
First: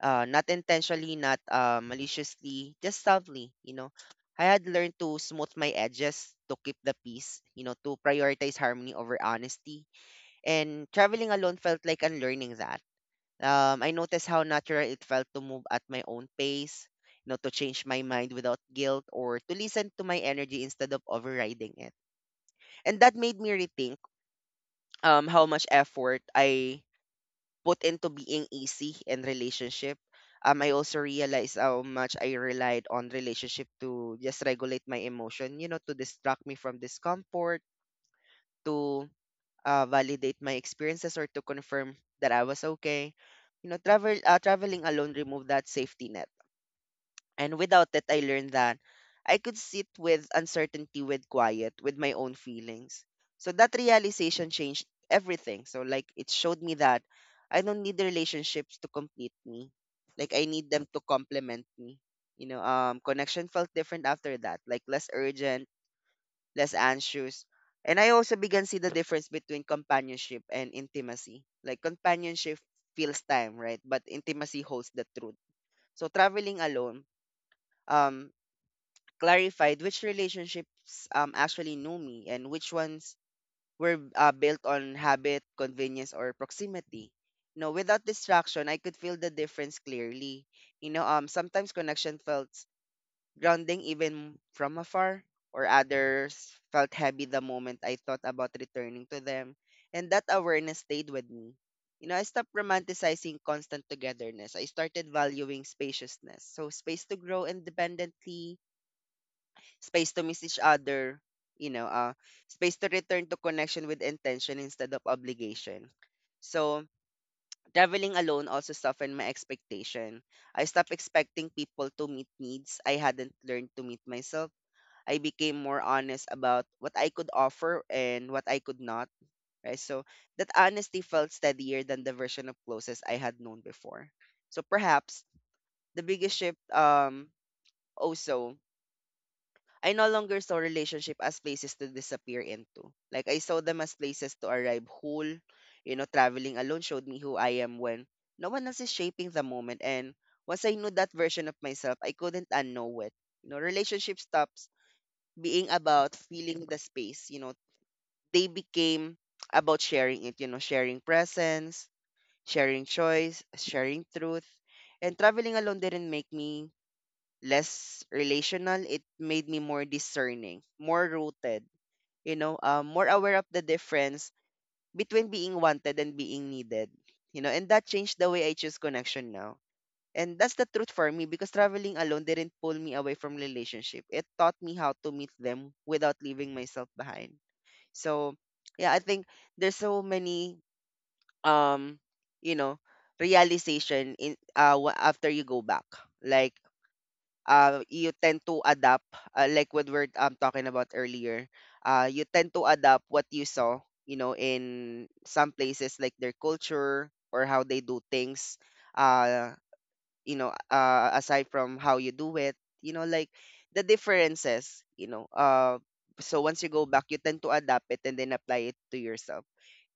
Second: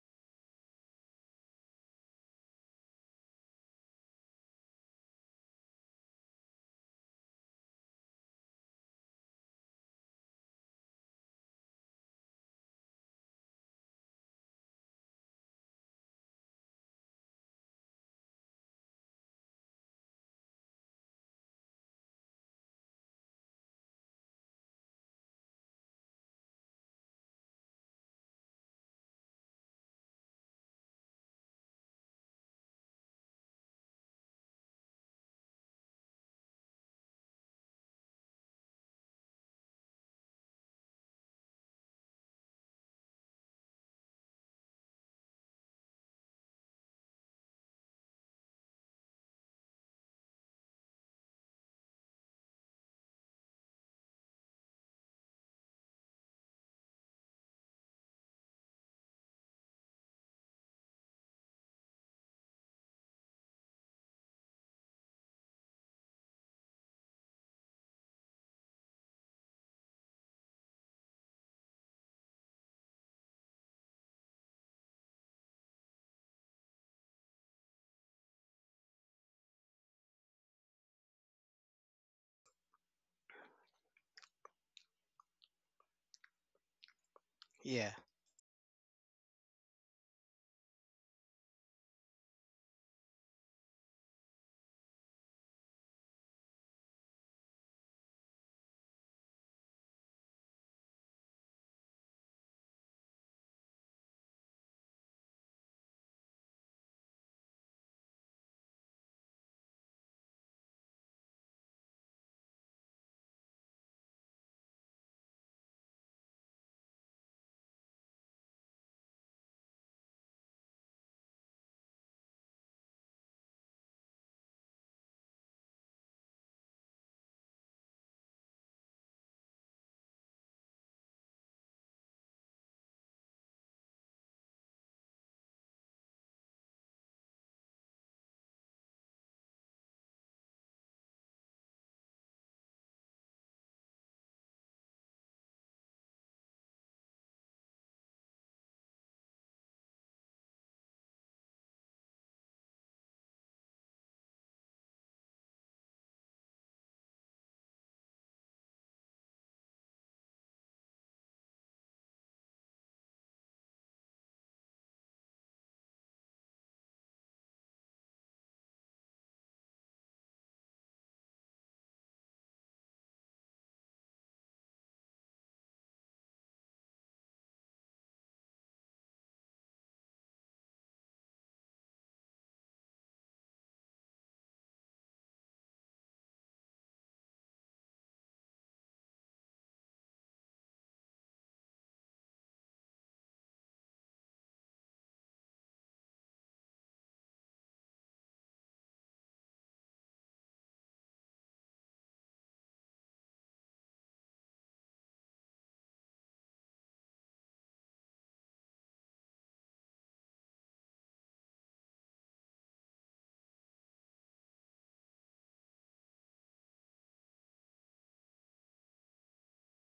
uh, not intentionally, not uh, maliciously, just softly, you know. I had learned to smooth my edges to keep the peace, you know, to prioritize harmony over honesty. And traveling alone felt like unlearning that. Um, I noticed how natural it felt to move at my own pace, you know, to change my mind without guilt, or to listen to my energy instead of overriding it. And that made me rethink um, how much effort I put into being easy in relationship. Um, I also realized how much I relied on relationship to just regulate my emotion, you know, to distract me from discomfort, to uh, validate my experiences, or to confirm that I was okay. You know, travel uh, traveling alone removed that safety net, and without it, I learned that I could sit with uncertainty, with quiet, with my own feelings. So that realization changed everything. So, like, it showed me that I don't need the relationships to complete me. Like, I need them to complement me. You know, um, connection felt different after that, like less urgent, less anxious. And I also began to see the difference between companionship and intimacy. Like, companionship feels time, right? But intimacy holds the truth. So, traveling alone, um clarified which relationships um, actually knew me, and which ones were uh, built on habit, convenience, or proximity. You know,
yeah,
without distraction, I could feel the difference clearly. You know, um, sometimes connection felt grounding even from afar, or others felt heavy the moment I thought about returning to them. And that awareness stayed with me. You know, I stopped romanticizing constant togetherness. I started valuing spaciousness. So, space to grow independently, space to miss each other, you know, uh, space to return to connection with intention instead of obligation. So, traveling alone also softened my expectation. I stopped expecting people to meet needs I hadn't learned to meet myself. I became more honest about what I could offer and what I could not. Right? So, that honesty felt steadier than the version of closest I had known before. So, perhaps the biggest shift, um, also, I no longer saw relationship as places to disappear into. Like I saw them as places to arrive whole. You know, traveling alone showed me who I am when no one else is shaping the moment. And once I knew that version of myself, I couldn't unknow it. You know, relationship stops being about feeling the space. You know, they became about sharing it. You know, sharing presence, sharing choice, sharing truth. And traveling alone didn't make me less relational, it made me more discerning, more rooted, you know, um, more aware of the difference between being wanted and being needed, you know, and that changed the way I choose connection now. And that's the truth for me, because traveling alone didn't pull me away from relationship. It taught me how to meet them without leaving myself behind. So, yeah, I think there's so many um, you know, realization in uh wa- after you go back. Like uh, you tend to adapt, uh, like what we're um, talking about earlier, uh, you tend to adapt what you saw, you know, in some places, like their culture or how they do things. Uh, you know, uh aside from how you do it, you know, like the differences, you know, uh so once you go back you tend to adapt it and then apply it to yourself,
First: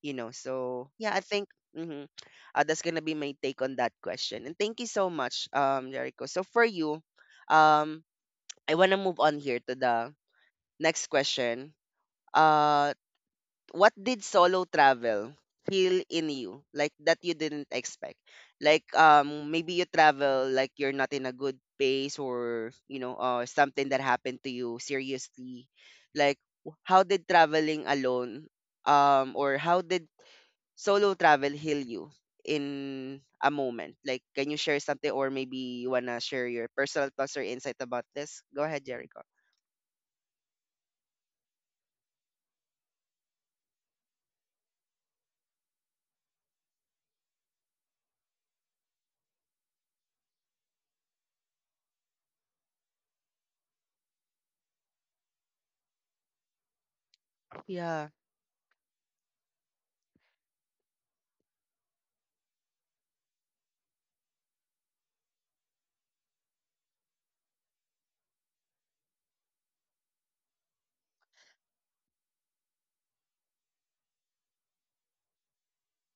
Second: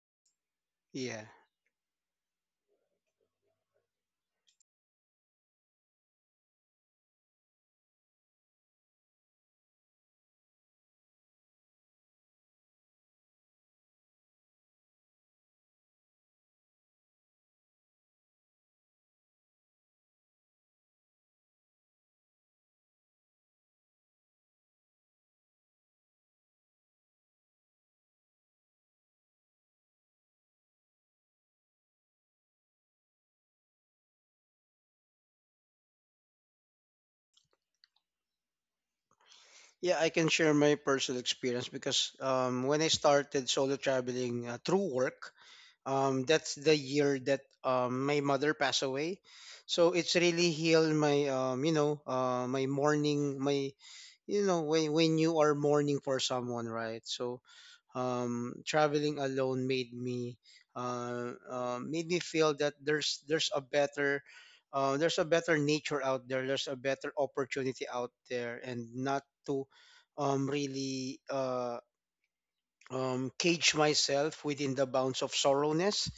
you know. So yeah, I
yeah.
think, hmm, uh, that's gonna be my take on that question, and thank you so much, um Jericho. So for you, um I want to move on here to the next question. Uh, what did solo travel feel in you like that you didn't expect? Like um maybe you travel like you're not in a good pace, or you know, uh, something that happened to you seriously, like w- how did traveling alone um or how did solo travel heal you in a moment? Like can you share something, or maybe you wanna share your personal thoughts or insight about this? Go ahead, Jericho.
Yeah, I can share my personal experience because um when I started solo traveling uh, through work, um that's the year that um my mother passed away. So it's really healed my um you know uh my mourning, my, you know, when when you are mourning for someone, right? So
Yeah.
um, traveling alone made me — uh, uh, made me feel that there's there's a better — uh, there's a better nature out there. There's a better opportunity out there, and not to um, really uh, um, cage myself within the bounds of sorrowness.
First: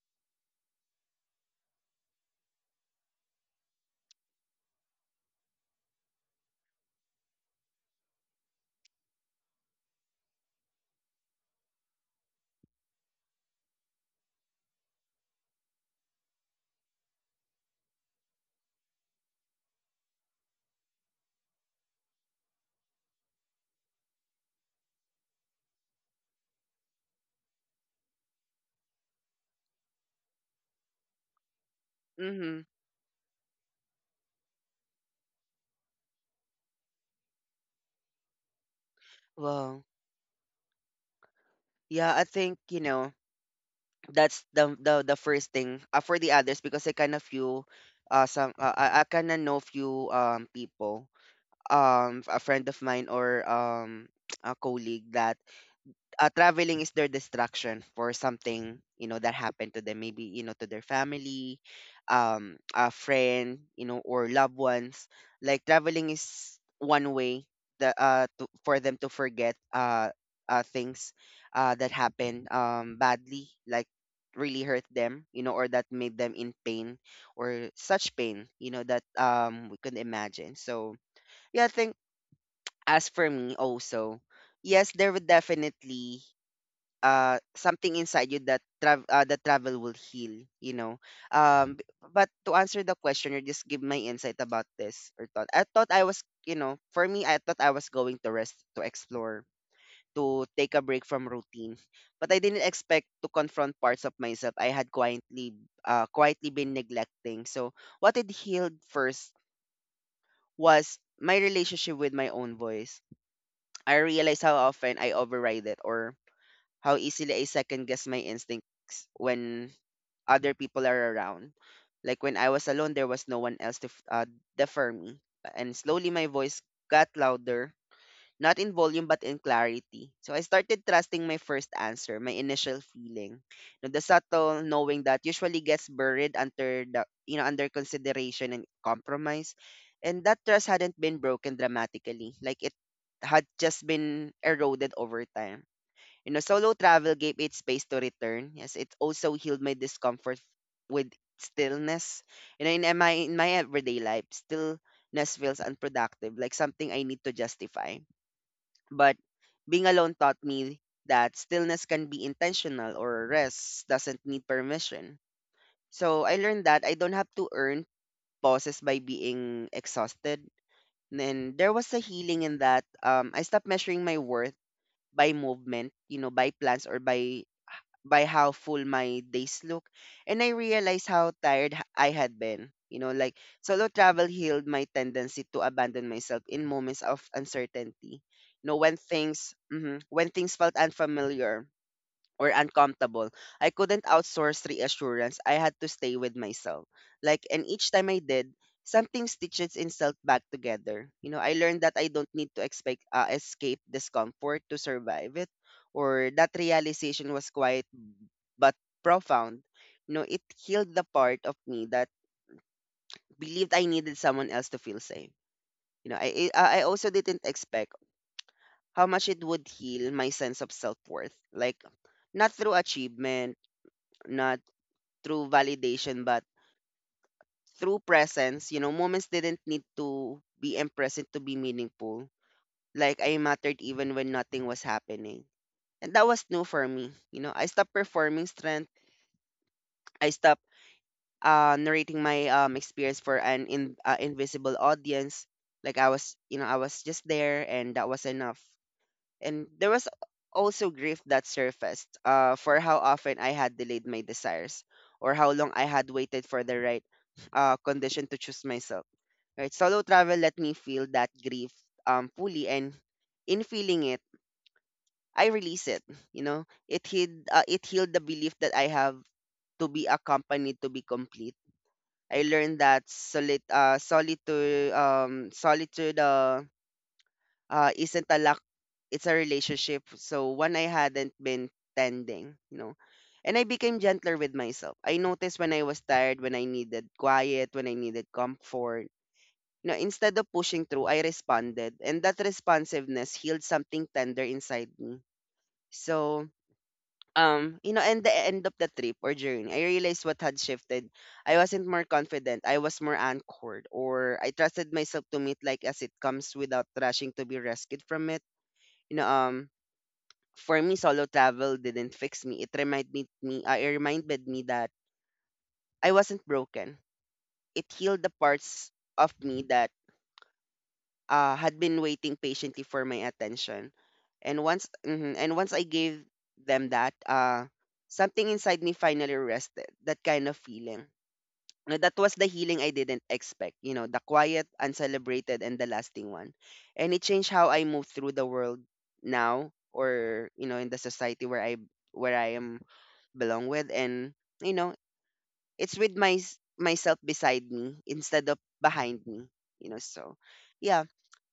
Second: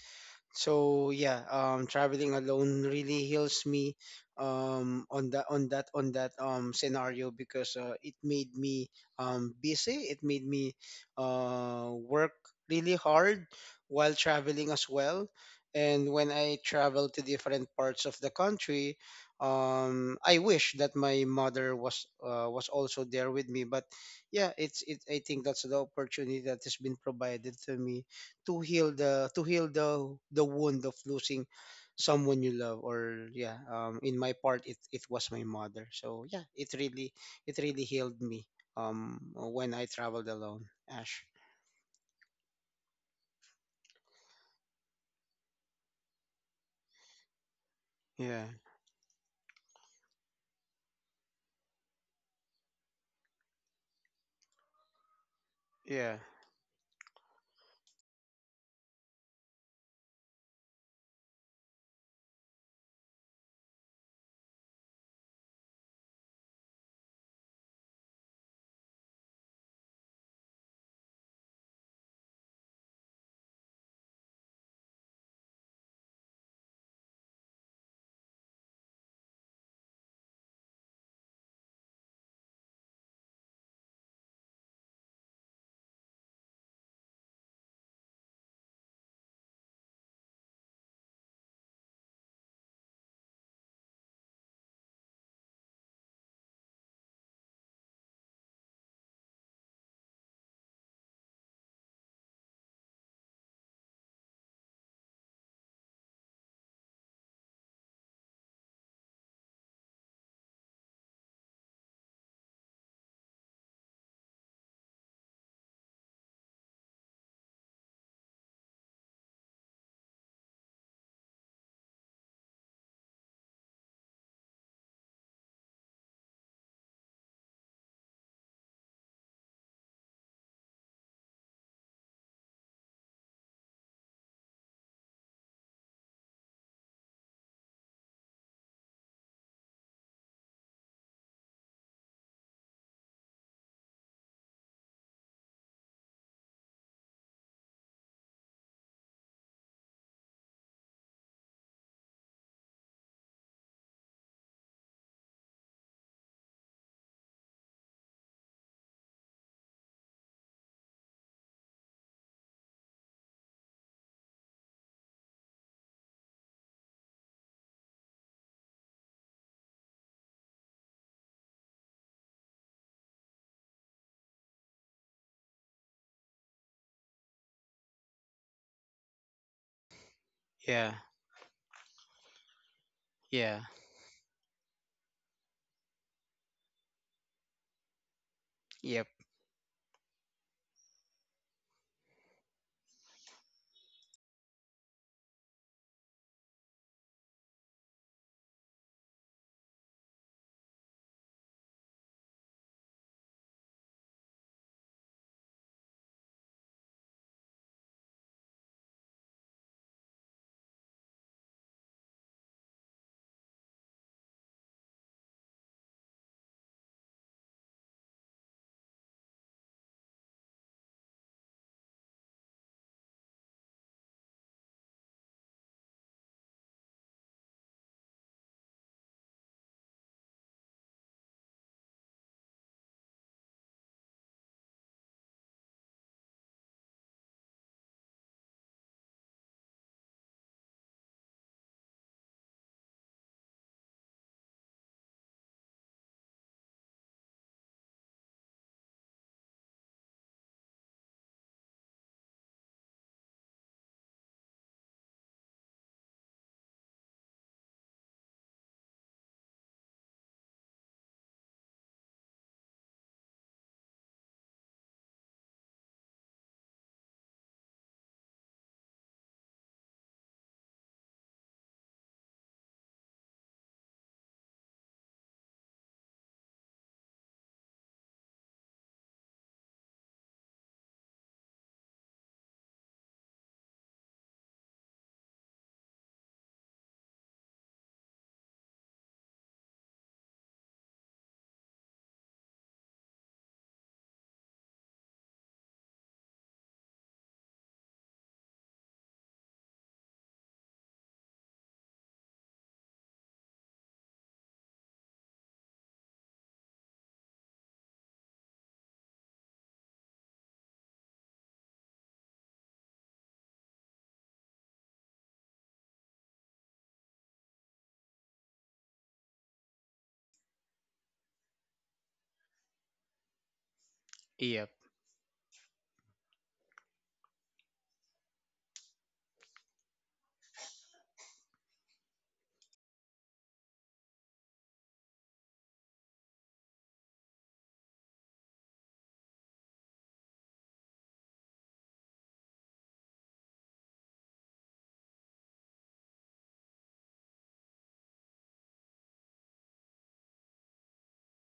So yeah, um, traveling alone really heals me um, on that on that on that um, scenario, because uh, it made me um, busy. It made me uh, work really hard while traveling as well. And when I travel to different parts of the country, um, I wish that my mother was — uh, was also there with me. But yeah, it's it. I think that's the opportunity that has been provided to me to heal the — to heal the the wound of losing someone you
Mm-hmm.
love. Or yeah, um in my part, it it was my mother. So yeah, it really — it really healed me um when I
Well.
traveled alone, Ash.
Yeah, I think, you know, that's the the the first thing. uh, for the others, because I kind of few, uh
Yeah,
some uh, I, I kind of know few um people, um a friend of mine, or um a colleague, that
yeah,
uh, traveling is their distraction for something, you know, that happened to them, maybe, you know, to their family, um a friend, you know, or loved ones. Like traveling is one way that uh to, for them to forget uh, uh things uh that happened um badly, like really hurt them, you know, or that made them in pain, or such pain, you know, that um we could imagine. So yeah, I think, as for me also, yes, there would definitely uh something inside you that travel uh, that travel will heal, you know. um b- but to answer the question, or just give my insight about this or thought, I thought I was, you know, for me, I thought I was going to rest, to explore, to take a break from routine, but I didn't expect to confront parts of myself I had quietly, uh quietly been neglecting. So what it healed first was my relationship with my own voice. I realized how often I override it, or how easily I second guess my instincts when other people are around. Like when I was alone, there was no one else to f- uh, defer me. And slowly my voice got louder, not in volume but in clarity. So I started trusting my first answer, my initial feeling. Now, the subtle knowing that usually gets buried under the, you know, under consideration and compromise. And that trust hadn't been broken dramatically. Like it had just been eroded over time you know, Solo travel gave it space to return. Yes, it also healed my discomfort with stillness. You know, in my in my everyday life, stillness feels unproductive, like something I need to justify. But being alone taught me that stillness can be intentional or rest doesn't need permission. So I learned that I don't have to earn pauses by being exhausted. And there was a healing in that um, I stopped measuring my worth by movement, you know, by plans or by by how full my days look, and I
yeah,
realized how tired h- I had been. You know, like
yeah,
solo travel healed my tendency to abandon myself in moments of uncertainty. You know, when
yep,
things mhm, when things felt unfamiliar or uncomfortable, I couldn't outsource reassurance. I had to stay with myself. Like, and each time I did, something stitches itself back together. You know, I learned that I don't need to expect uh, escape discomfort to survive it, or that realization was quite but profound. You know, it healed the part of me that believed I needed someone else to feel safe. You know, I I I also didn't expect how much it would heal my sense of self-worth. Like not through achievement, not through validation, but through presence. You know, moments didn't need to be impressive to be meaningful. Like I mattered even when nothing was happening. And that was new for me. You know, I stopped performing strength. I stopped uh, narrating my um, experience for an in, uh, invisible audience. Like I was, you know, I was just there, and that was enough. And there was also grief that surfaced uh, for how often I had delayed my desires, or how long I had waited for the right uh, condition to choose myself. Right, solo travel let me feel that grief um fully, and in feeling it, I release it. You know, it healed uh, it healed the belief that I have to be accompanied to be complete. I learned that solit uh, solitude um solitude uh, uh isn't a lack, it's a relationship. So one I hadn't been tending, you know. And I became gentler with myself. I noticed when I was tired, when I needed quiet, when I needed comfort. You know, instead of pushing through, I responded, and that responsiveness healed something tender inside me. So um, you know, and the end of the trip or journey, I realized what had shifted. I wasn't more confident. I was more anchored, or I trusted myself to meet like as it comes without rushing to be rescued from it. You know, um, for me, solo travel didn't fix me. It reminded me, me uh, it reminded me that I wasn't broken. It healed the parts of me that uh, had been waiting patiently for my attention. And
yep.
once mhm, and once I gave them that, uh, something inside me finally rested. That kind of feeling. Now, that was the healing I didn't expect. You know, the quiet, uncelebrated, and the lasting one. And it changed how I move through the world now, or you know, in the society where I where I am belong with, and you know, it's with my s- myself beside me instead of behind me. You know, so yeah.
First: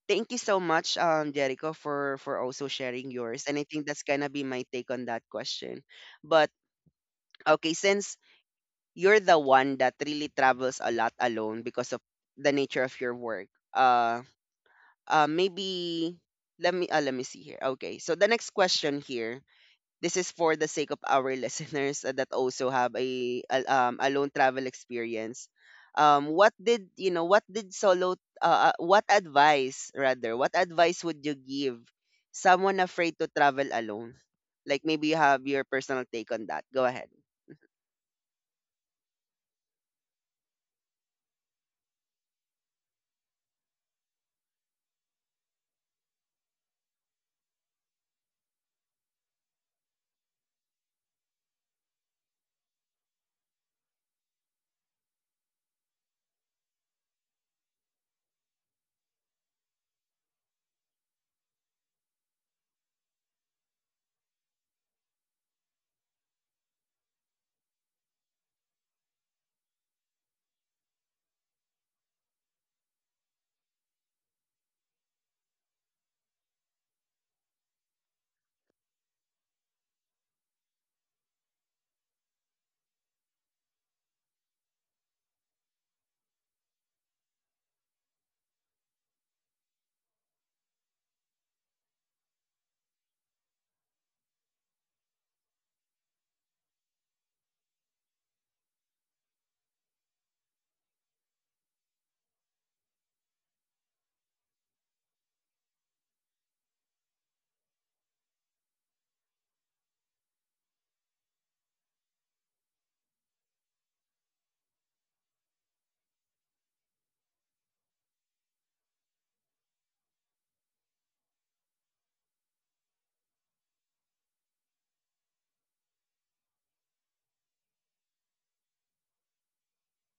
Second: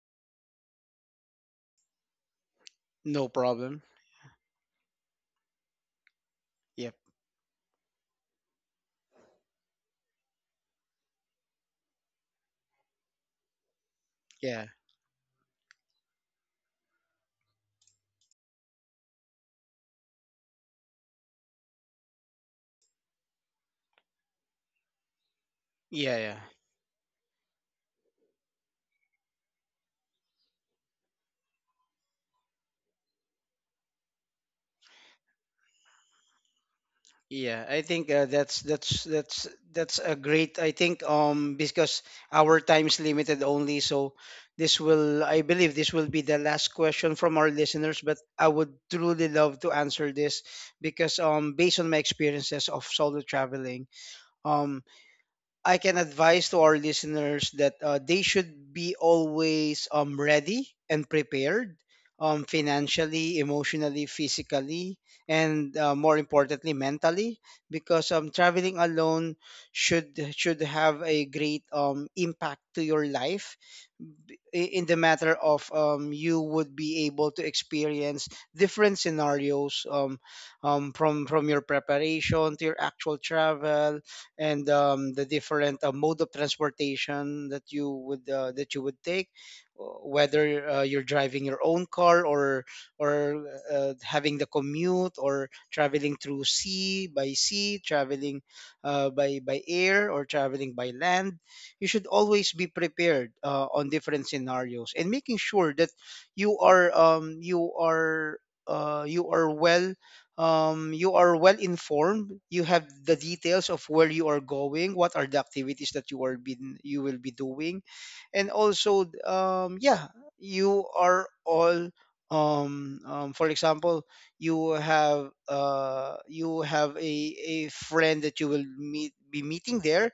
Thank you so much, um, Jericho, for for also sharing
No
yours. And I
problem.
think that's gonna be my take on that question. But
Yep.
okay, since you're the one that really travels a lot alone because of the nature of your work, uh,
Yeah,
uh, maybe let me uh, let me see here. Okay, so the next question here, this is for the sake of our listeners uh, that also have a, a um alone travel experience.
yeah,
Um,
yeah.
what did you know? What did solo? Uh, uh, what advice rather? What advice would you give someone afraid to travel alone? Like maybe you have your personal take on that. Go ahead.
Yeah, I think uh, that's that's that's that's a great. I think um because our time is limited only, so this will I believe this will be the last question from our listeners. But I would truly love to answer this because um based on my experiences of solo traveling, um I can advise to our listeners that uh, they should be always um, ready and prepared, um, financially, emotionally, physically, and uh, more importantly, mentally, because um, traveling alone should should have a great um, impact to your life, b- i- in the matter of, um, you would be able to experience different scenarios, um, um, from from your preparation to your actual travel, and um, the different uh, mode of transportation that you would — uh, that you would take, uh, whether uh, you're driving your own car, or — or uh, having the commute, or traveling through sea by sea, traveling uh, by — by air, or traveling by land. You should always be prepared uh, on different scenarios, and making sure that you are — um, you are uh, you are well um, you are well informed. You have the details of where you are going, what are the activities that you are been — you will be doing, and also um, yeah, you are all um, um, for example, you have — uh, you have a, a friend that you will meet — be meeting there.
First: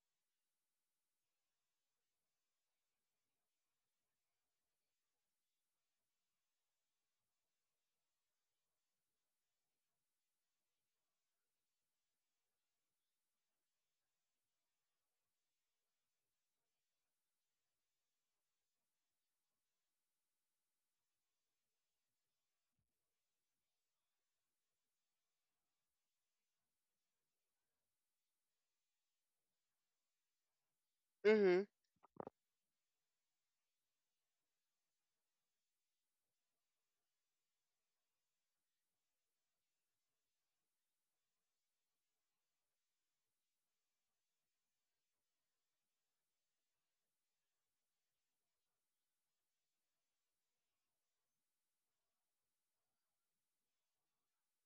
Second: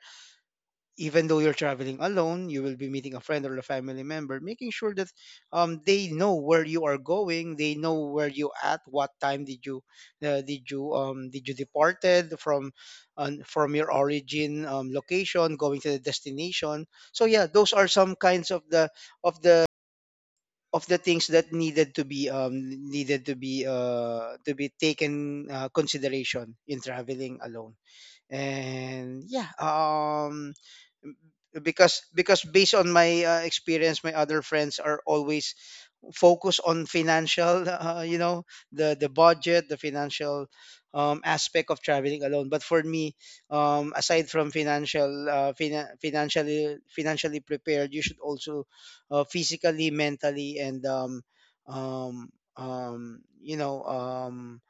Even though you're traveling alone, you will be meeting a friend or a family member, making sure that um, they know where you are going, they know where you at, what time did you — uh, did you um, did you departed from um, from your origin um, location, going to the destination. So yeah, those are some kinds of the — of the of the things that needed to be — um, needed to be uh, to be taken uh, consideration in traveling alone. And yeah, um
Mm-hmm.
because because based on my uh, experience, my other friends are always focused on financial uh, you know the — the budget, the financial um, aspect of traveling alone. But for me, um, aside from financial — uh, fina- financially financially prepared, you should also uh, physically, mentally, and um, um, um, you know um,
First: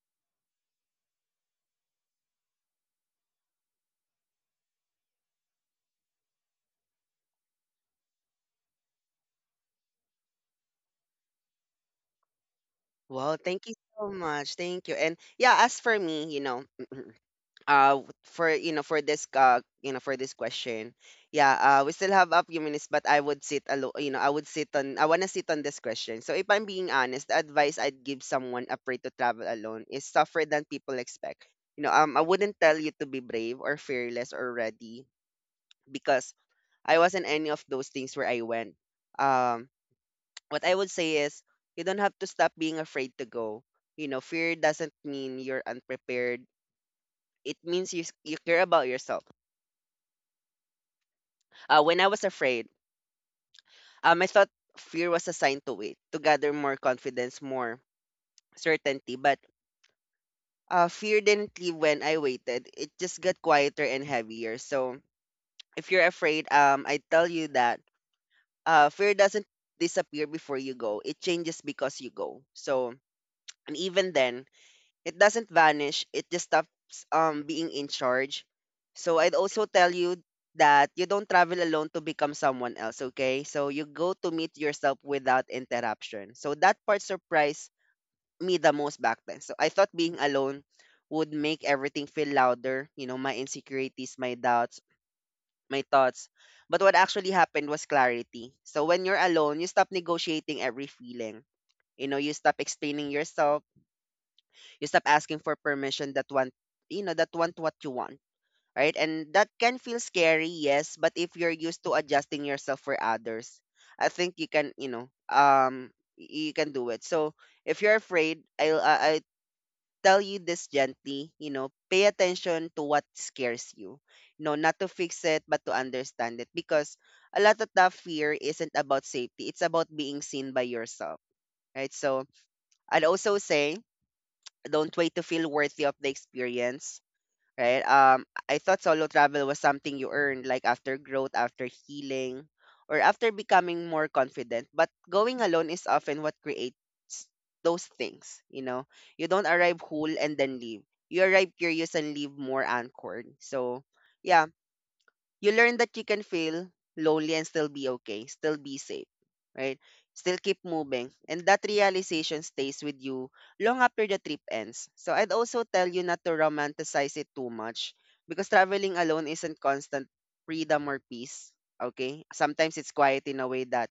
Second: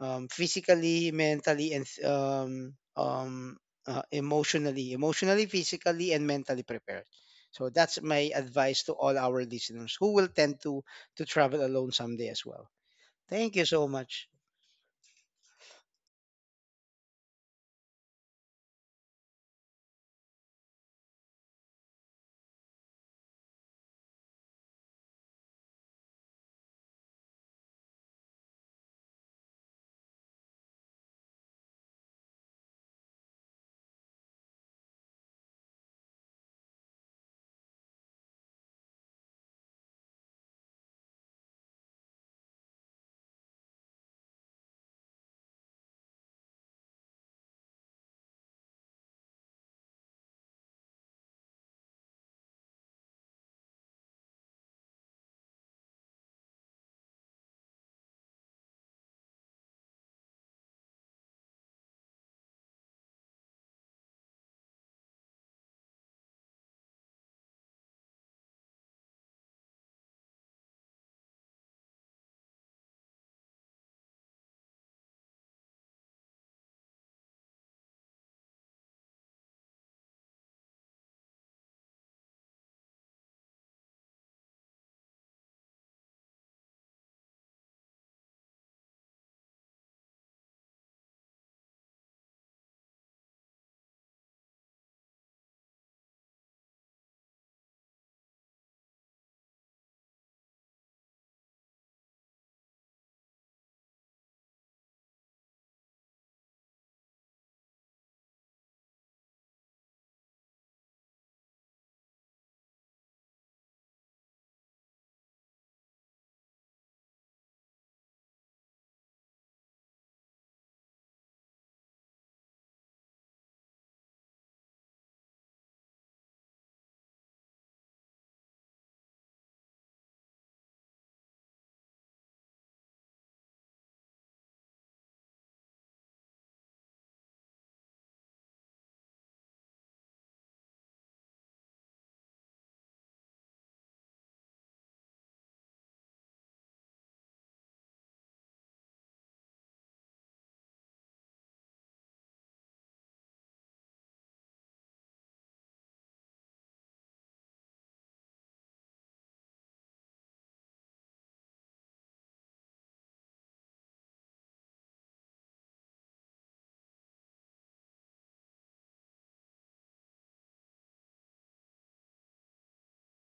um, physically, mentally, and um, um, uh, emotionally, emotionally, physically, and mentally prepared. So that's my advice to all our listeners who will tend to — to travel alone someday as well.
Well,
Thank you
thank you
so
so
much.
much. Thank you. And yeah, as for me, you know. uh w- for you know for this uh you know for this question, yeah, uh we still have a few minutes, but I would sit alone, you know. i would sit on I want to sit on this question. So if I'm being honest, the advice I'd give someone afraid to travel alone is tougher than people expect. You know um I wouldn't tell you to be brave or fearless or ready, because I wasn't any of those things where I went. um what I would say is you don't have to stop being afraid to go. You know, fear doesn't mean you're unprepared. It means you, s- you care about yourself. Uh, when I was afraid, um, I thought fear was a sign to wait, to gather more confidence, more certainty. But uh, fear didn't leave when I waited. It just got quieter and heavier. So if you're afraid, um, I tell you that uh, fear doesn't disappear before you go. It changes because you go. So and even then, it doesn't vanish, it just stops um being in charge. So I'd also tell you that you don't travel alone to become someone else, okay? So you go to meet yourself without interruption. So that part surprised me the most back then. So I thought being alone would make everything feel louder, you know, my insecurities, my doubts, my thoughts. But what actually happened was clarity. So when you're alone, you stop negotiating every feeling. You know, you stop explaining yourself. You stop asking for permission that want, you know, that want what you want, right? And that can feel scary, yes, but if you're used to adjusting yourself for others, I think you can, you know, um y- you can do it. So if you're afraid, i'll i, I tell you this gently. You know, pay attention to what scares you, you know, not to fix it but to understand it, because a lot of that fear isn't about safety, it's about being seen by yourself, right? So I'd also say don't wait to feel worthy of the experience, right? um I thought solo travel was something you earned, like after growth, after healing, or after becoming more confident. But going alone is often what creates those things, you know. You don't arrive whole and then leave. You arrive curious and leave more anchored. So yeah, you learn that you can feel lonely and still be okay, still be safe, right? Still keep moving. And that realization stays with you long after the trip ends. So I'd also tell you not to romanticize it too much, because traveling alone isn't constant freedom or peace, okay? Sometimes it's quiet in a way that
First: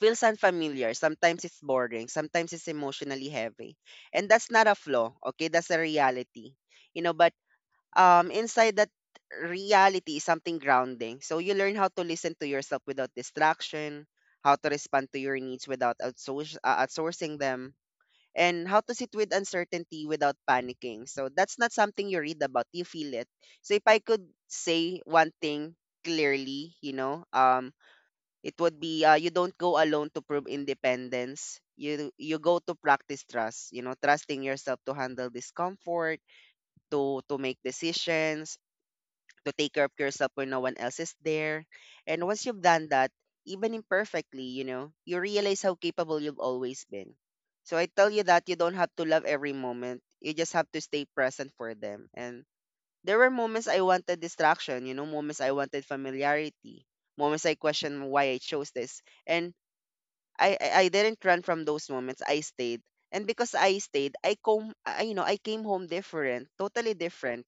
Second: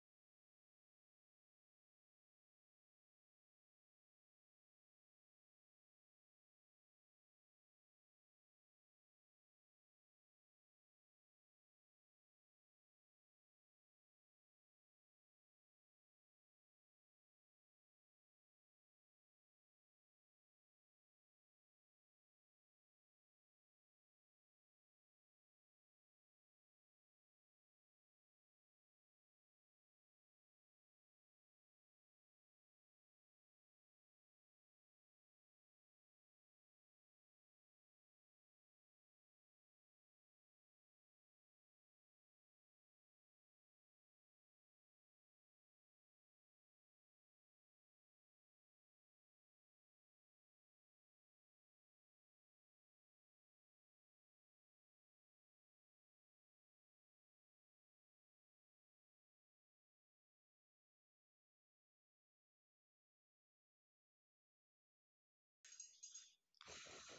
feels unfamiliar. Sometimes it's boring. Sometimes it's emotionally heavy. And that's not a flaw, okay? That's a reality. You know, by um, inside that reality is something grounding. So you learn how to listen to yourself without distraction, how to respond to your needs without outsource, uh, outsourcing them, and how to sit with uncertainty without panicking. So that's not something you read about, you feel it. So if I could say one thing clearly, you know, um, it would be uh, you don't go alone to prove independence. You you go to practice trust, you know, trusting yourself to handle discomfort, to to make decisions, to take care of yourself when no one else is there. And once you've done that, even imperfectly, you know, you realize how capable you've always been. So I tell you that you don't have to love every moment. You just have to stay present for them. And there were moments I wanted distraction, you know, moments I wanted familiarity, moments I questioned why I chose this. And I, I, I didn't run from those moments. I stayed. And because I stayed, I come I, you know, I came home different, totally different,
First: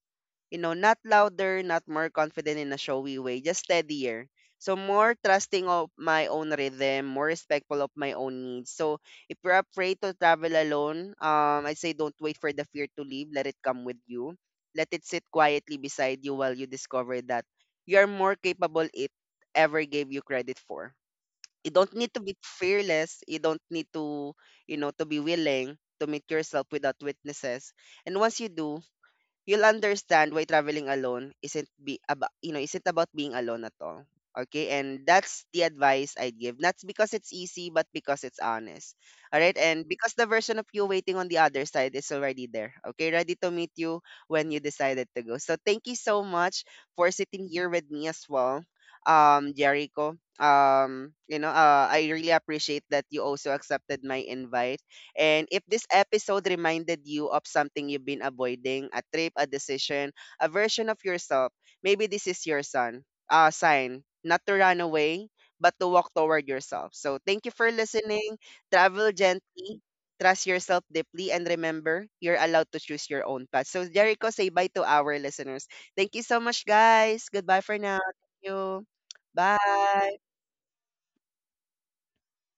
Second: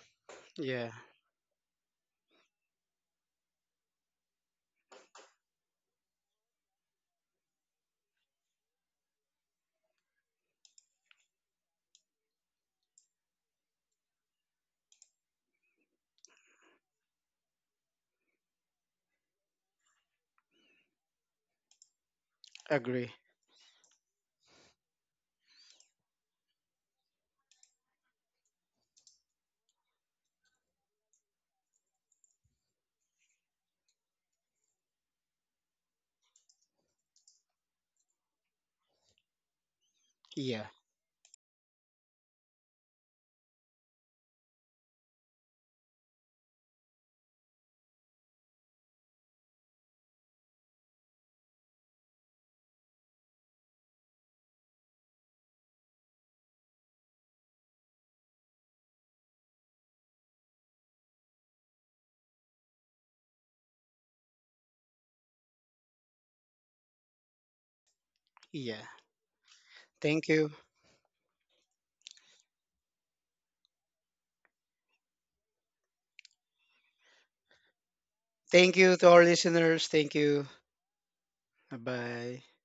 you know,
Yeah,
not louder, not more confident in a showy way, just steadier. So more trusting of my own rhythm, more respectful of my own needs. So if you're afraid to travel alone, um, I say don't wait for the fear to leave. Let it come with you. Let it sit quietly beside you while you discover that you're more capable it ever gave you credit for. You don't need to be fearless.
agree.
You don't need to, you know, to be willing to meet yourself without witnesses. And once you do, you'll understand why traveling alone isn't be about you know isn't about being alone at all, okay? And that's the advice I'd give, not because it's easy but because it's honest, all right? And because the version of
Yeah,
you waiting on the other side is already there, okay, ready to meet you when you decided to go. So thank you so much for sitting here with me as well, um Jericho. um you know uh, I really appreciate that you also accepted my invite. And if this episode reminded you of something you've been avoiding, a trip, a decision, a version of yourself, maybe this is your son, uh, sign not to run away, but to walk toward yourself. So thank you for listening. Travel
yeah.
gently, trust
Thank you.
yourself deeply, and remember, you're allowed to choose your own path. So Jericho, say bye to our listeners. Thank you so much, guys. Goodbye for now. Thank you.
Thank you to our listeners.
Bye.
Thank you. Bye bye.